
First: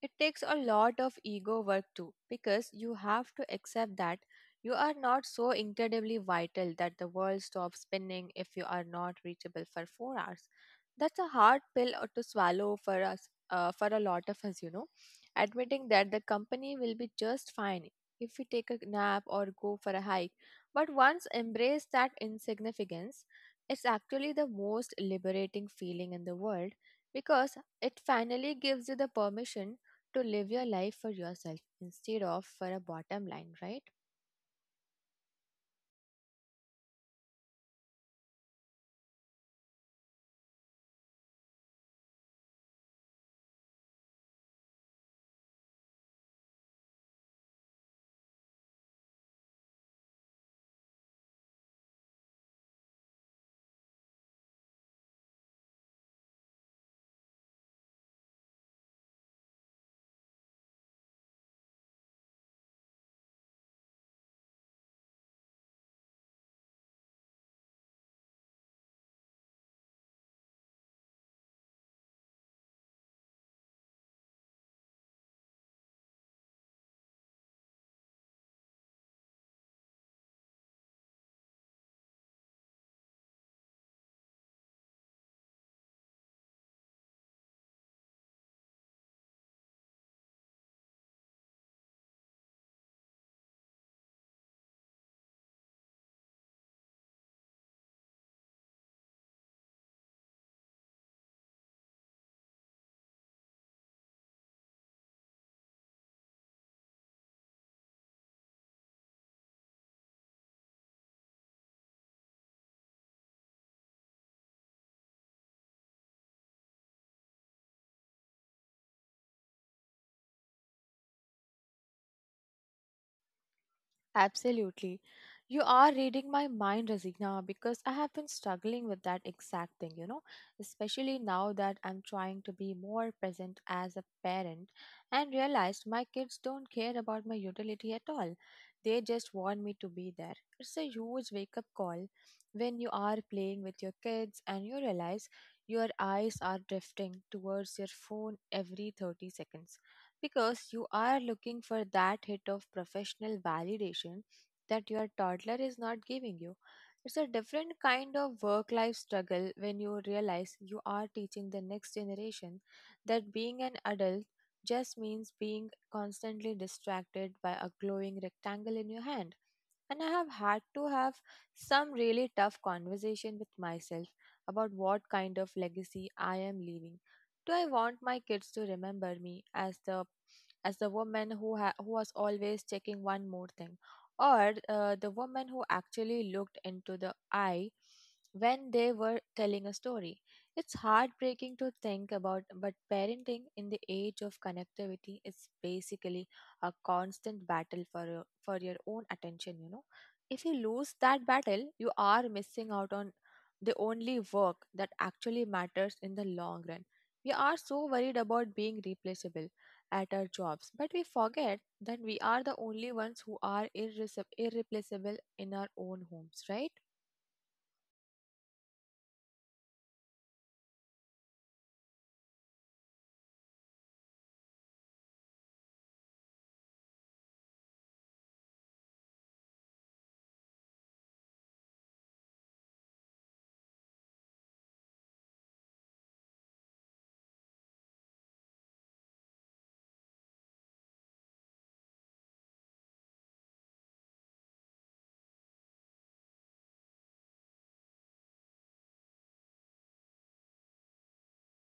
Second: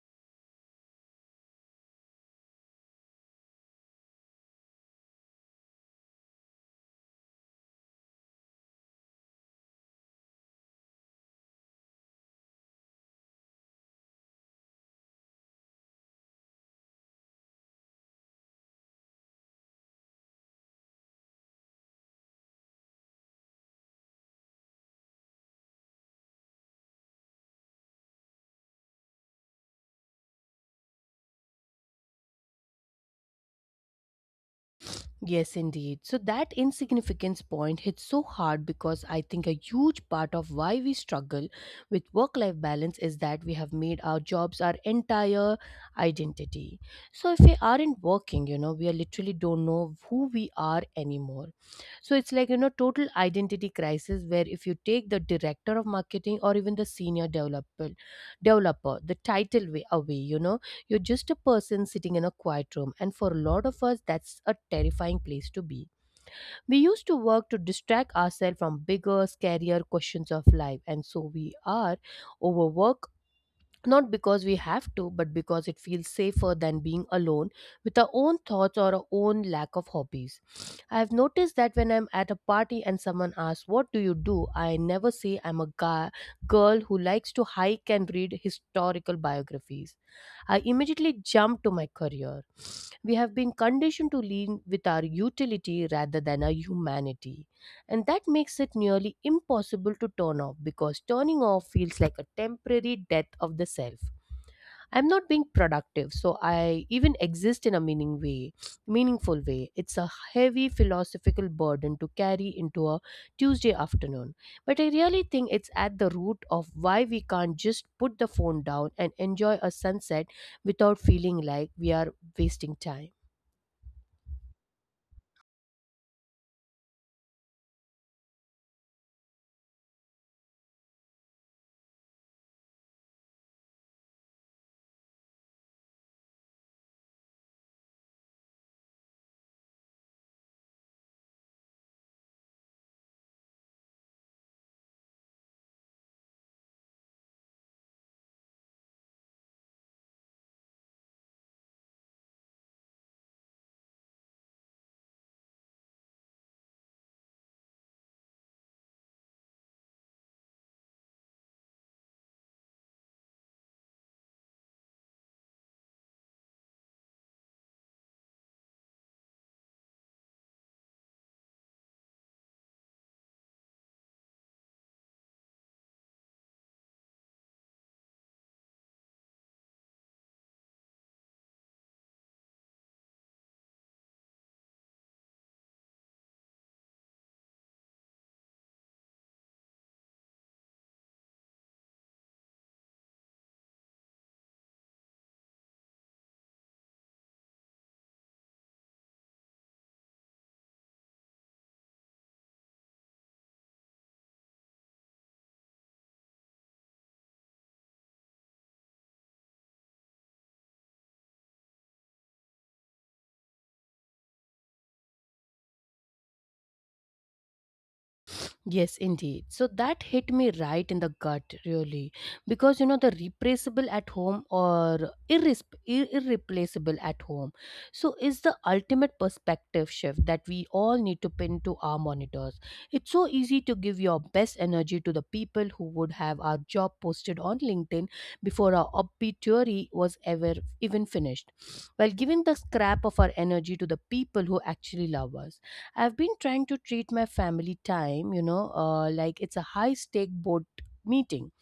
It takes a lot of ego work too, because you have to accept that you are not so incredibly vital that the world stops spinning if you are not reachable for 4 hours. That's a hard pill to swallow for us, for a lot of us, you know. Admitting that the company will be just fine if we take a nap or go for a hike, but once embrace that insignificance, it's actually the most liberating feeling in the world because it finally gives you the permission to live your life for yourself instead of for a bottom line, right?
Yes, indeed. So that insignificance point hits so hard because I think a huge part of why we struggle with work life balance is that we have made our jobs our entire identity. So if we aren't working, we are literally don't know who we are anymore. So it's like total identity crisis where if you take the director of marketing or even the senior developer, the title way away, you're just a person sitting in a quiet room, and for a lot of us, that's a terrifying place to be. We used to work to distract ourselves from bigger, scarier questions of life, and so we are overworked. Not because we have to, but because it feels safer than being alone with our own thoughts or our own lack of hobbies. I've noticed that when I'm at a party and someone asks, what do you do? I never say I'm girl who likes to hike and read historical biographies. I immediately jumped to my career. We have been conditioned to lean with our utility rather than our humanity. And that makes it nearly impossible to turn off because turning off feels like a temporary death of the self. I'm not being productive, so I even exist in a meaningful way. It's a heavy philosophical burden to carry into a Tuesday afternoon. But I really think it's at the root of why we can't just put the phone down and enjoy a sunset without feeling like we are wasting time.
Absolutely. You are reading my mind, Razina, because I have been struggling with that exact thing, you know, especially now that I'm trying to be more present as a parent and realized my kids don't care about my utility at all. They just want me to be there. It's a huge wake up call when you are playing with your kids and you realize your eyes are drifting towards your phone every 30 seconds because you are looking for that hit of professional validation that your toddler is not giving you. It's a different kind of work life struggle when you realize you are teaching the next generation that being an adult just means being constantly distracted by a glowing rectangle in your hand. And I have had to have some really tough conversation with myself about what kind of legacy I am leaving. Do I want my kids to remember me as the who was always checking one more thing, or the woman who actually looked into the eye when they were telling a story? It's heartbreaking to think about, but parenting in the age of connectivity is basically a constant battle for for your own attention. You know, if you lose that battle, you are missing out on the only work that actually matters in the long run. We are so worried about being replaceable at our jobs, but we forget that we are the only ones who are irreplaceable in our own homes, right?
Yes, indeed. So that hit me right in the gut, really. Because the replaceable at home or irreplaceable at home. So is the ultimate perspective shift that we all need to pin to our monitors. It's so easy to give your best energy to the people who would have our job posted on LinkedIn before our obituary was ever even finished, while giving the scrap of our energy to the people who actually love us. I've been trying to treat my family time like it's a high stake board meeting.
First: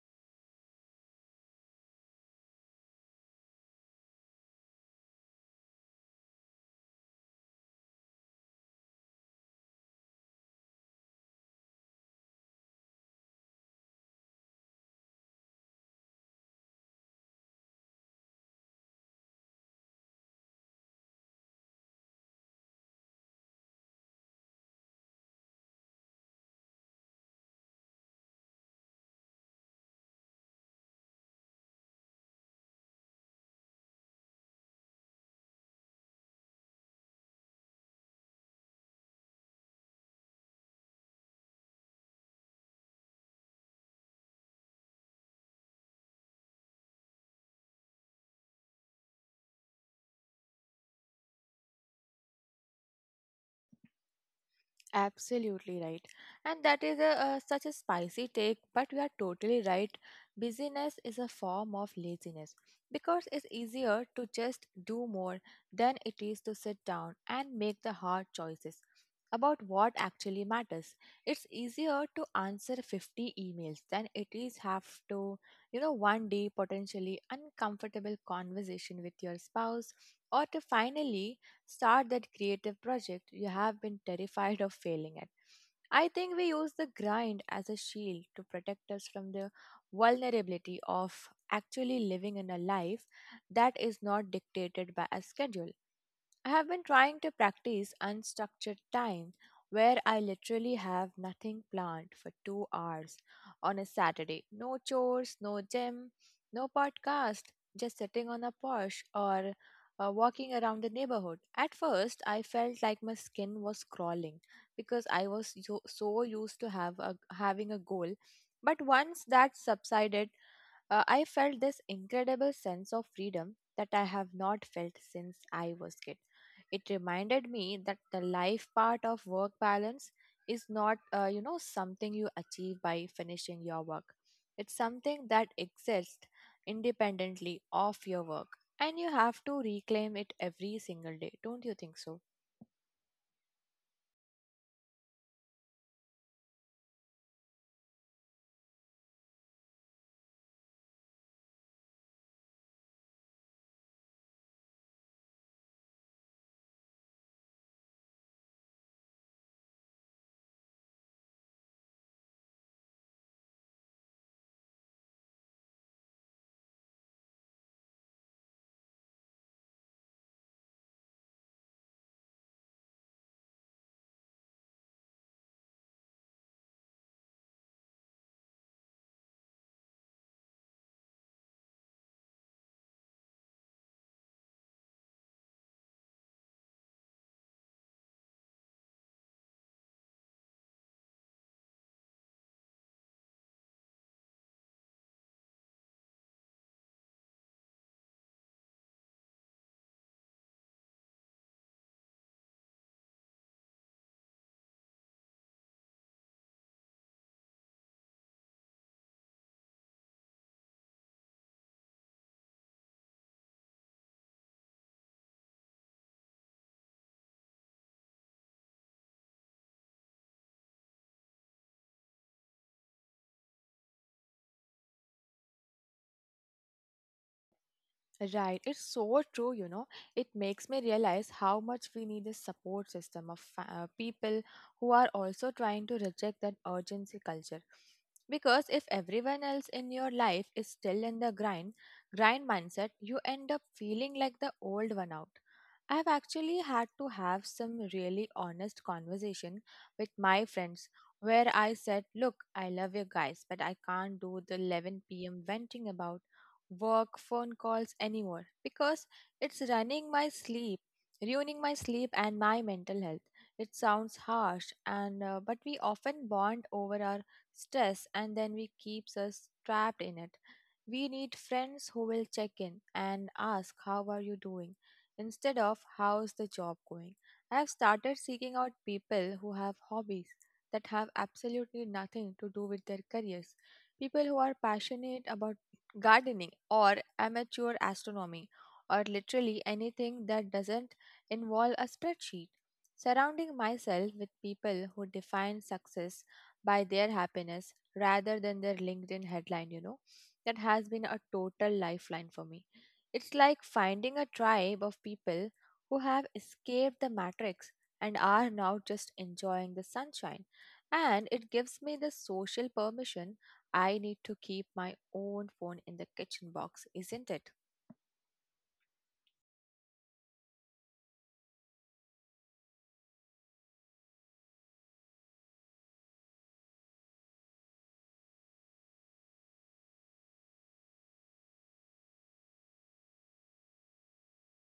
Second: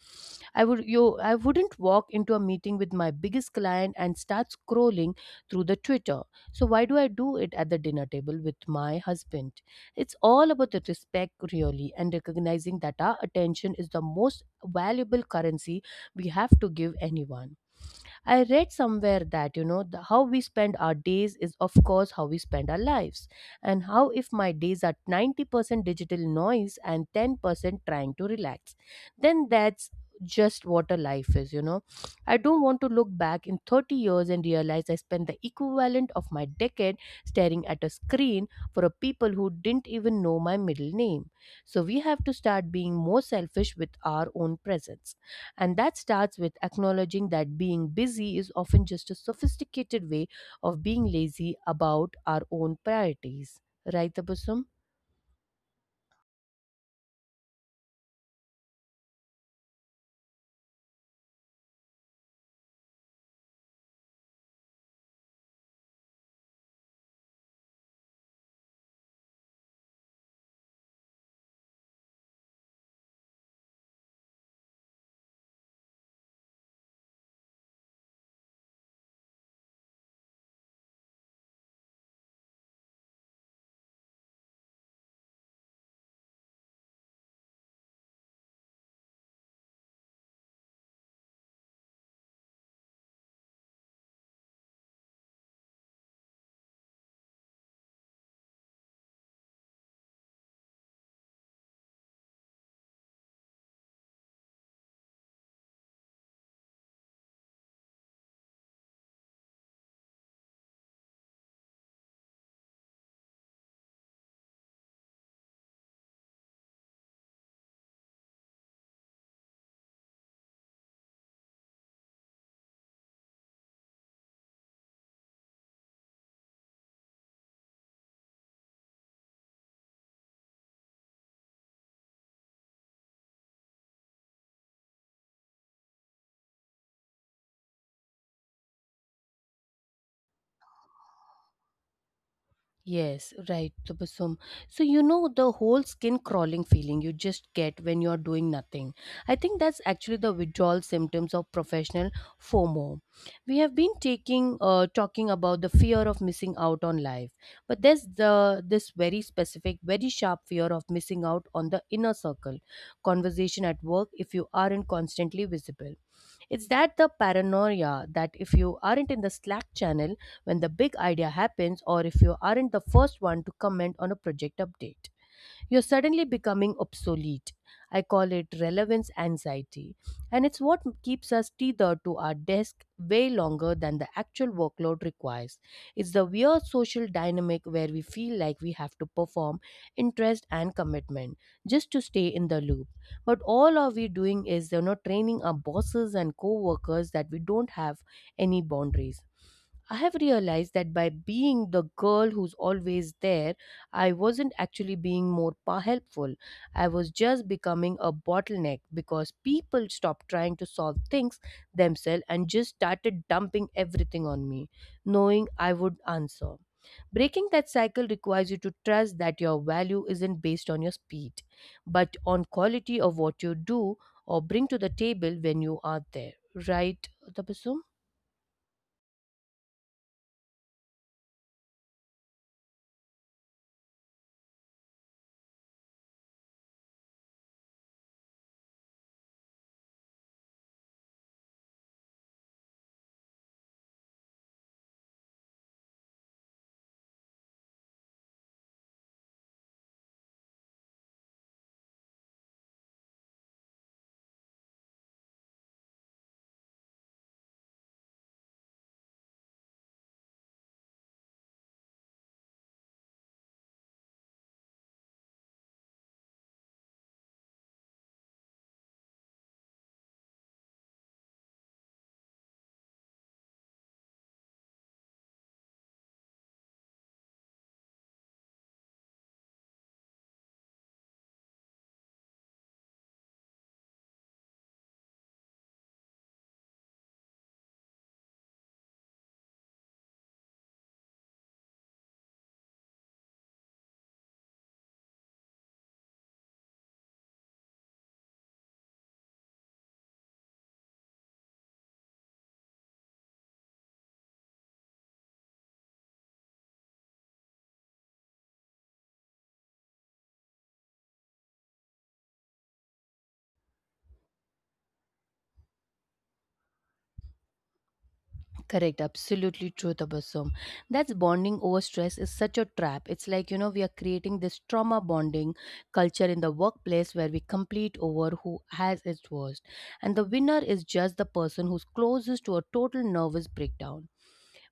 I wouldn't walk into a meeting with my biggest client and start scrolling through the Twitter. So why do I do it at the dinner table with my husband? It's all about the respect really, and recognizing that our attention is the most valuable currency we have to give anyone. I read somewhere that how we spend our days is, of course, how we spend our lives. And how if my days are 90% digital noise and 10% trying to relax, then that's just what a life is. I don't want to look back in 30 years and realize I spent the equivalent of my decade staring at a screen for a people who didn't even know my middle name. So we have to start being more selfish with our own presence. And that starts with acknowledging that being busy is often just a sophisticated way of being lazy about our own priorities. Right, Tabasum?
Absolutely right. And that is a, such a spicy take, but you are totally right. Busyness is a form of laziness because it's easier to just do more than it is to sit down and make the hard choices about what actually matters. It's easier to answer 50 emails than it is have to, one day potentially uncomfortable conversation with your spouse or to finally start that creative project you have been terrified of failing at. I think we use the grind as a shield to protect us from the vulnerability of actually living in a life that is not dictated by a schedule. I have been trying to practice unstructured time where I literally have nothing planned for 2 hours on a Saturday. No chores, no gym, no podcast, just sitting on a porch or walking around the neighborhood. At first, I felt like my skin was crawling because I was so used to having a goal. But once that subsided, I felt this incredible sense of freedom that I have not felt since I was kid. It reminded me that the life part of work balance is not something you achieve by finishing your work. It's something that exists independently of your work, and you have to reclaim it every single day. Don't you think so?
Yes, right, Tabasum. The whole skin crawling feeling you just get when you're doing nothing. I think that's actually the withdrawal symptoms of professional FOMO. We have been talking about the fear of missing out on life, but there's the this very specific, very sharp fear of missing out on the inner circle conversation at work if you aren't constantly visible. It's that the paranoia that if you aren't in the Slack channel when the big idea happens, or if you aren't the first one to comment on a project update, you're suddenly becoming obsolete. I call it relevance anxiety, and it's what keeps us tethered to our desk way longer than the actual workload requires. It's the weird social dynamic where we feel like we have to perform interest and commitment just to stay in the loop. But all are we doing is training our bosses and co-workers that we don't have any boundaries. I have realized that by being the girl who's always there, I wasn't actually being helpful. I was just becoming a bottleneck because people stopped trying to solve things themselves and just started dumping everything on me, knowing I would answer. Breaking that cycle requires you to trust that your value isn't based on your speed, but on quality of what you do or bring to the table when you are there. Right, Tabassum?
Right, it's so true, you know. It makes me realize how much we need a support system of people who are also trying to reject that urgency culture. Because if everyone else in your life is still in the grind mindset, you end up feeling like the old one out. I've actually had to have some really honest conversation with my friends where I said, "Look, I love you guys, but I can't do the 11 p.m. venting about work, phone calls, anymore because it's running my sleep, ruining my sleep and my mental health. It sounds harsh, and but we often bond over our stress, and then we keeps us trapped in it. We need friends who will check in and ask, "How are you doing?" instead of "How's the job going." I have started seeking out people who have hobbies that have absolutely nothing to do with their careers, people who are passionate about gardening, or amateur astronomy, or literally anything that doesn't involve a spreadsheet. Surrounding myself with people who define success by their happiness rather than their LinkedIn headline, you know, that has been a total lifeline for me. It's like finding a tribe of people who have escaped the matrix and are now just enjoying the sunshine. And it gives me the social permission I need to keep my own phone in the kitchen box, isn't it?
Correct, absolutely true, Tabassum. That's bonding over stress is such a trap. It's like, you know, we are creating this trauma bonding culture in the workplace where we compete over who has its worst. And the winner is just the person who's closest to a total nervous breakdown.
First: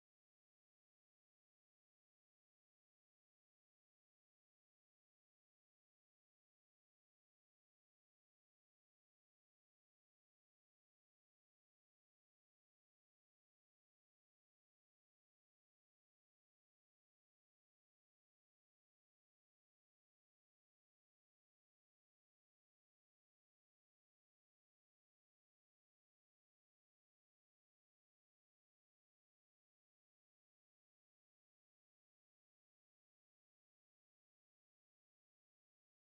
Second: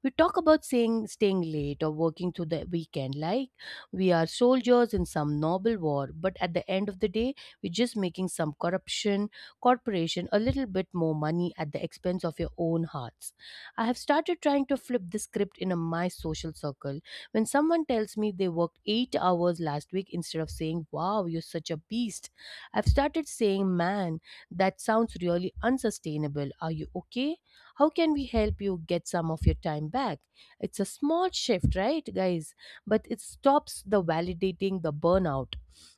We talk about staying late or working through the weekend like we are soldiers in some noble war, but at the end of the day, we're just making some corporation a little bit more money at the expense of your own hearts. I have started trying to flip the script in my social circle. When someone tells me they worked 8 hours last week, instead of saying, "Wow, you're such a beast," I've started saying, "Man, that sounds really unsustainable. Are you okay? How can we help you get some of your time back?" It's a small shift, right, guys? But it stops the validating the burnout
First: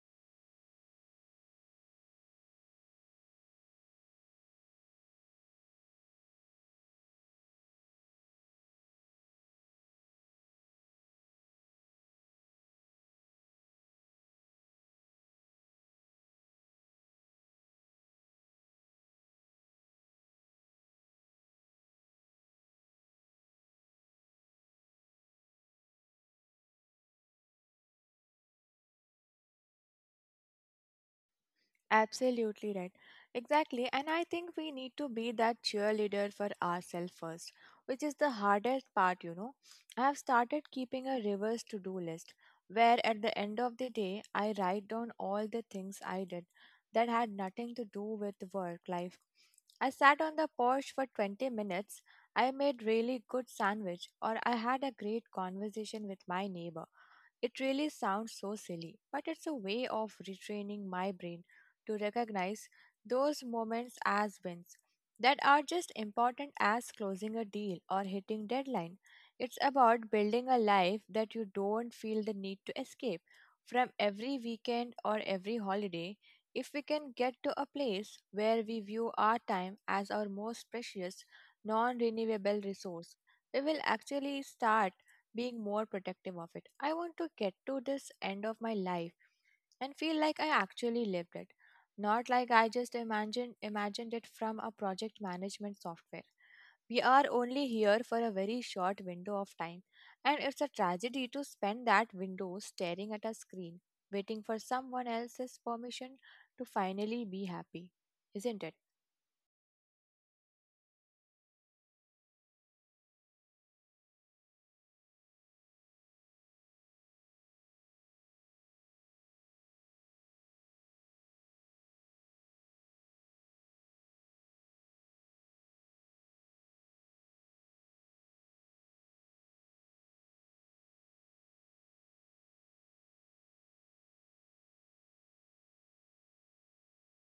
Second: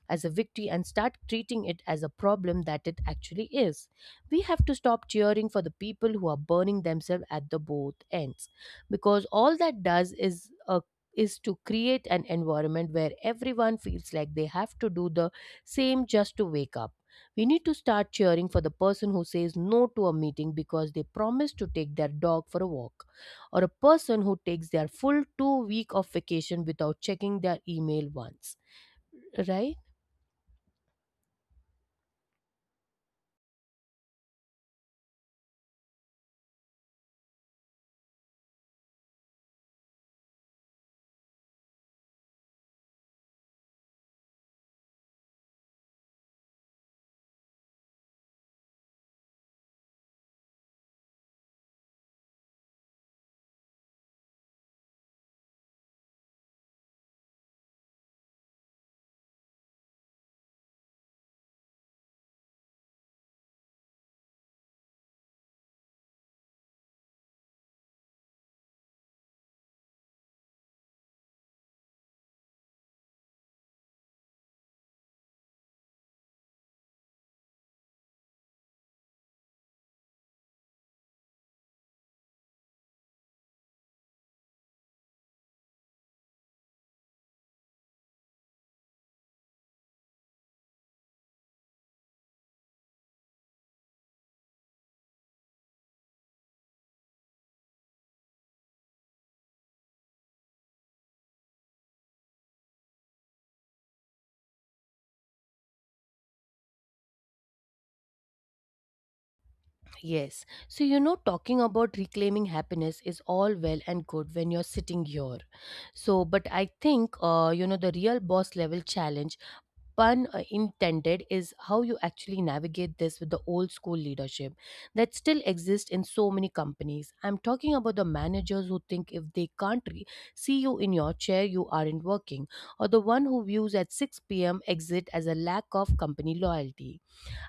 as a victory and start treating it as a problem that it actually is. We have to stop cheering for the people who are burning themselves at the both ends, because all that does is a is to create an environment where everyone feels like they have to do the same just to wake up. We need to start cheering for the person who says no to a meeting because they promised to take their dog for a walk, or a person who takes their full 2 week of vacation without checking their email once. Right?
Absolutely right. Exactly. And I think we need to be that cheerleader for ourselves first, which is the hardest part, you know. I have started keeping a reverse to do list where at the end of the day I write down all the things I did that had nothing to do with work life. I sat on the porch for 20 minutes. I made really good sandwich or I had a great conversation with my neighbor. It really sounds so silly, but it's a way of retraining my brain to recognize those moments as wins that are just important as closing a deal or hitting deadline. It's about building a life that you don't feel the need to escape from every weekend or every holiday. If we can get to a place where we view our time as our most precious, non renewable resource, we will actually start being more protective of it. I want to get to this end of my life and feel like I actually lived it, not like I just imagined it from a project management software. We are only here for a very short window of time, and it's a tragedy to spend that window staring at a screen, waiting for someone else's permission to finally be happy, isn't it?
Yes. Talking about reclaiming happiness is all well and good when you're sitting here. But I think, the real boss level challenge — pun intended is how you actually navigate this with the old school leadership that still exists in so many companies. I'm talking about the managers who think if they can't re- see you in your chair you aren't working, or the one who views at 6 p.m. exit as a lack of company loyalty.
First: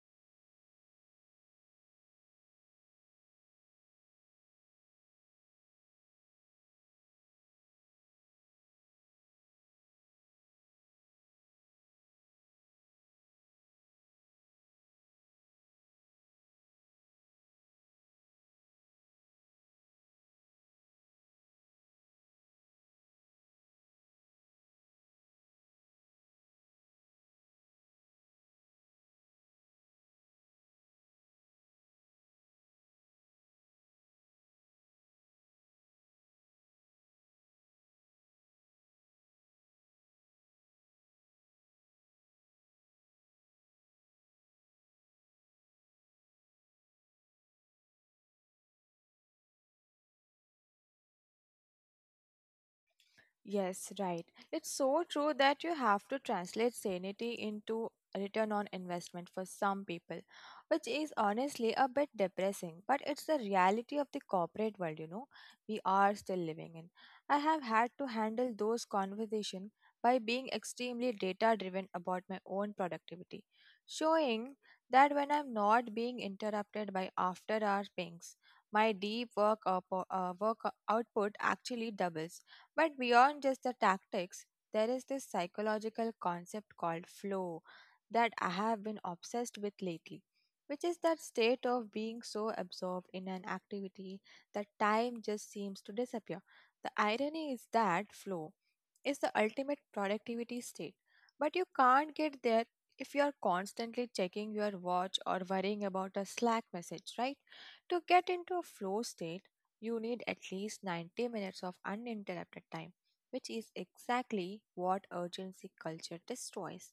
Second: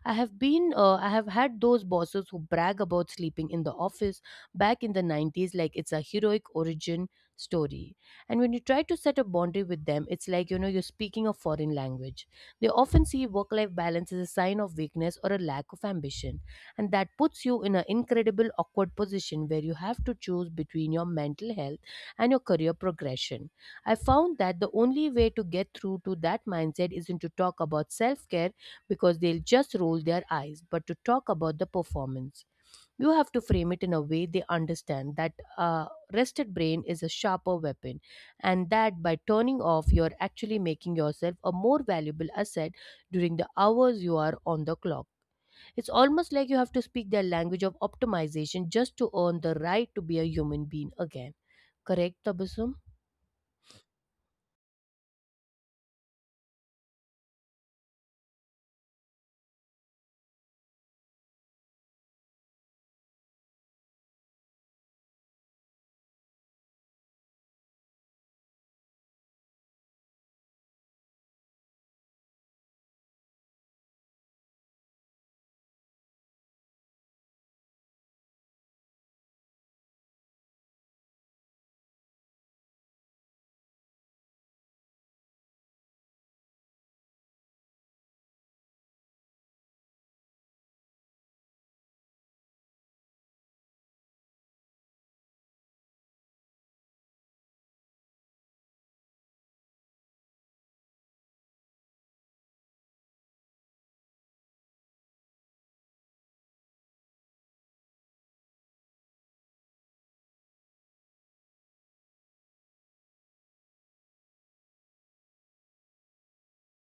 I have had those bosses who brag about sleeping in the office back in the 90s like it's a heroic origin story. And when you try to set a boundary with them, it's like, you know, you're speaking a foreign language. They often see work life balance as a sign of weakness or a lack of ambition. And that puts you in an incredible awkward position where you have to choose between your mental health and your career progression. I found that the only way to get through to that mindset isn't to talk about self care, because they'll just roll their eyes, but to talk about the performance. You have to frame it in a way they understand, that a rested brain is a sharper weapon and that by turning off you're actually making yourself a more valuable asset during the hours you are on the clock. It's almost like you have to speak their language of optimization just to earn the right to be a human being again. Correct, Tabasum?
Yes, right. It's so true that you have to translate sanity into return on investment for some people, which is honestly a bit depressing, but it's the reality of the corporate world, you know, we are still living in. I have had to handle those conversations by being extremely data driven about my own productivity, showing that when I'm not being interrupted by after hour pings, my work output actually doubles but beyond just the tactics, there is this psychological concept called flow that I have been obsessed with lately, which is that state of being so absorbed in an activity that time just seems to disappear. The irony is that flow is the ultimate productivity state, but you can't get there if you are constantly checking your watch or worrying about a Slack message, right? To get into a flow state, you need at least 90 minutes of uninterrupted time, which is exactly what urgency culture destroys.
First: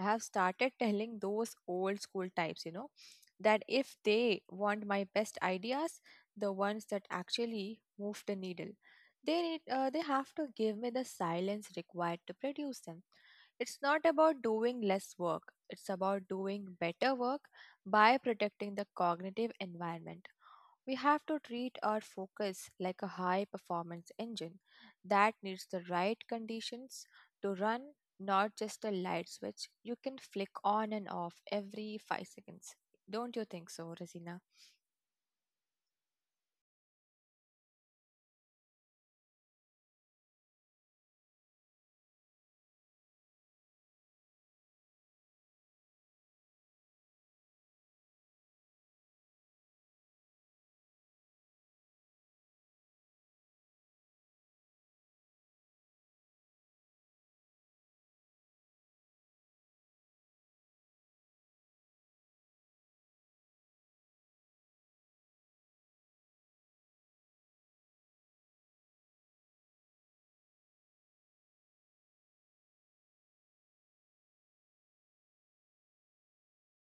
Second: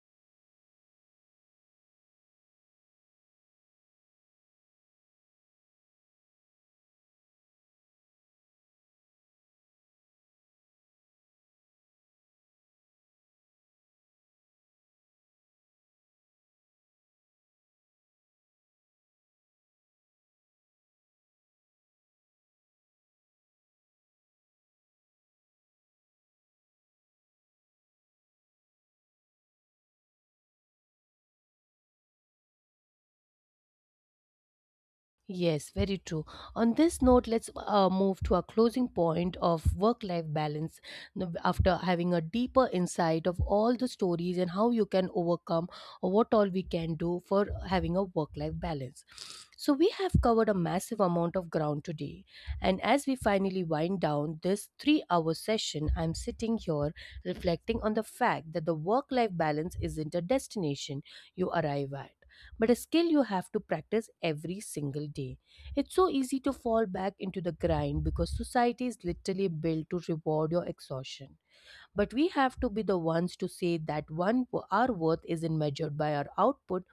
I have started telling those old school types, you know, that if they want my best ideas, the ones that actually move the needle, they have to give me the silence required to produce them. It's not about doing less work. It's about doing better work by protecting the cognitive environment. We have to treat our focus like a high performance engine that needs the right conditions to run, not just a light switch you can flick on and off every 5 seconds. Don't you think so, Rosina?
Yes, very true. On this note, let's move to our closing point of work life balance. Now, after having a deeper insight of all the stories and how you can overcome, or what all we can do for having a work life balance. So, we have covered a massive amount of ground today. And as we finally wind down this 3 hour session, I'm sitting here reflecting on the fact that the work life balance isn't a destination you arrive at, but a skill you have to practice every single day. It's so easy to fall back into the grind because society is literally built to reward your exhaustion. But we have to be the ones to say that one, our worth isn't measured by our output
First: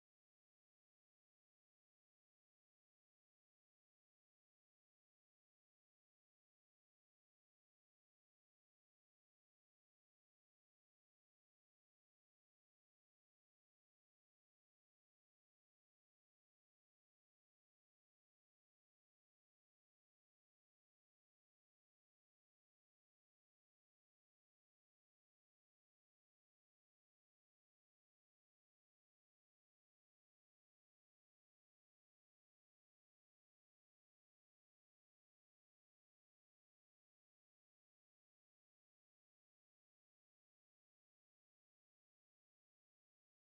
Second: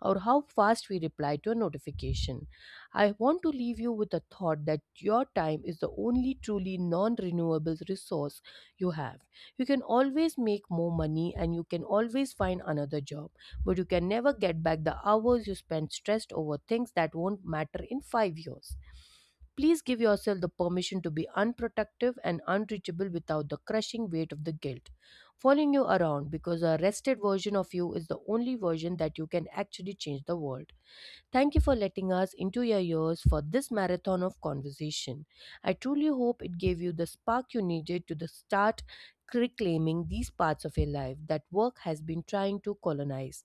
or how fast we reply to a notification. I want to leave you with a thought that your time is the only truly non renewable resource you have. You can always make more money and you can always find another job, but you can never get back the hours you spent stressed over things that won't matter in 5 years. Please give yourself the permission to be unprotective and unreachable without the crushing weight of the guilt following you around, because a rested version of you is the only version that you can actually change the world. Thank you for letting us into your ears for this marathon of conversation. I truly hope it gave you the spark you needed to the start reclaiming these parts of your life that work has been trying to colonize.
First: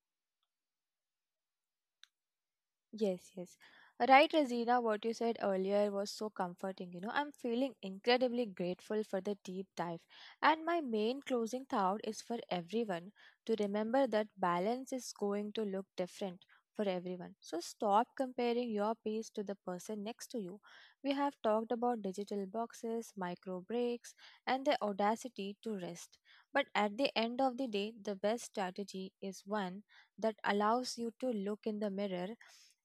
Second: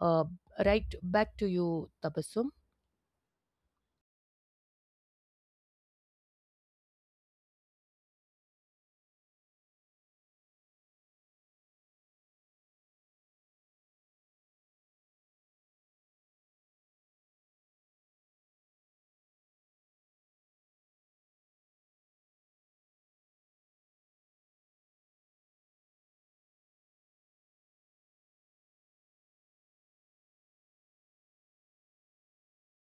Uh, right back to you, Tabassum.
Yes, yes. Right, Razina, what you said earlier was so comforting. You know, I'm feeling incredibly grateful for the deep dive. And my main closing thought is for everyone to remember that balance is going to look different for everyone. So stop comparing your pace to the person next to you. We have talked about digital boxes, micro breaks, and the audacity to rest. But at the end of the day, the best strategy is one that allows you to look in the mirror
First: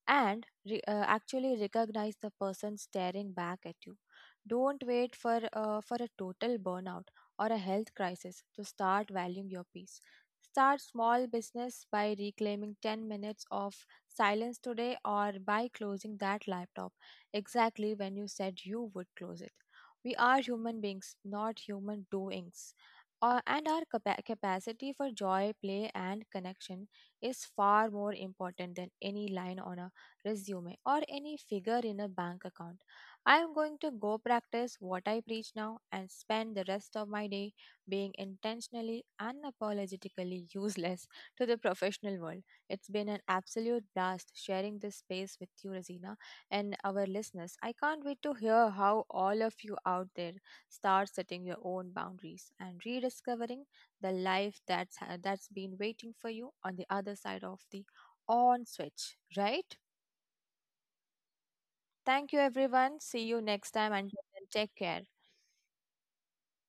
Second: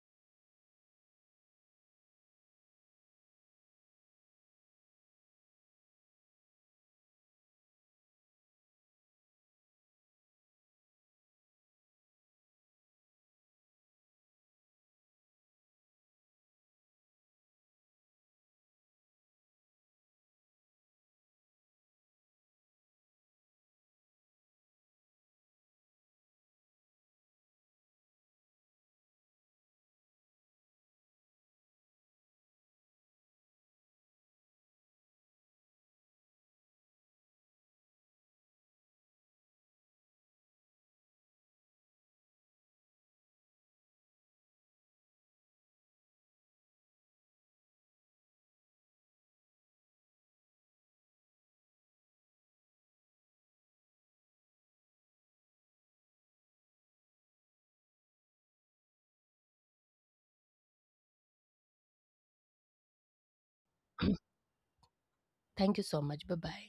and actually recognize the person staring back at you. Don't wait for a total burnout or a health crisis to start valuing your peace. Start small business by reclaiming 10 minutes of silence today or by closing that laptop exactly when you said you would close it. We are human beings, not human doings. And our capacity for joy, play, and connection is far more important than any line on a resume or any figure in a bank account. I am going to go practice what I preach now and spend the rest of my day being intentionally and apologetically useless to the professional world. It's been an absolute blast sharing this space with you, Rosina, and our listeners. I can't wait to hear how all of you out there start setting your own boundaries and rediscovering the life that's been waiting for you on the other side of the on switch, right? Thank you everyone. See you next time and take care.
Thank you so much. Bye bye.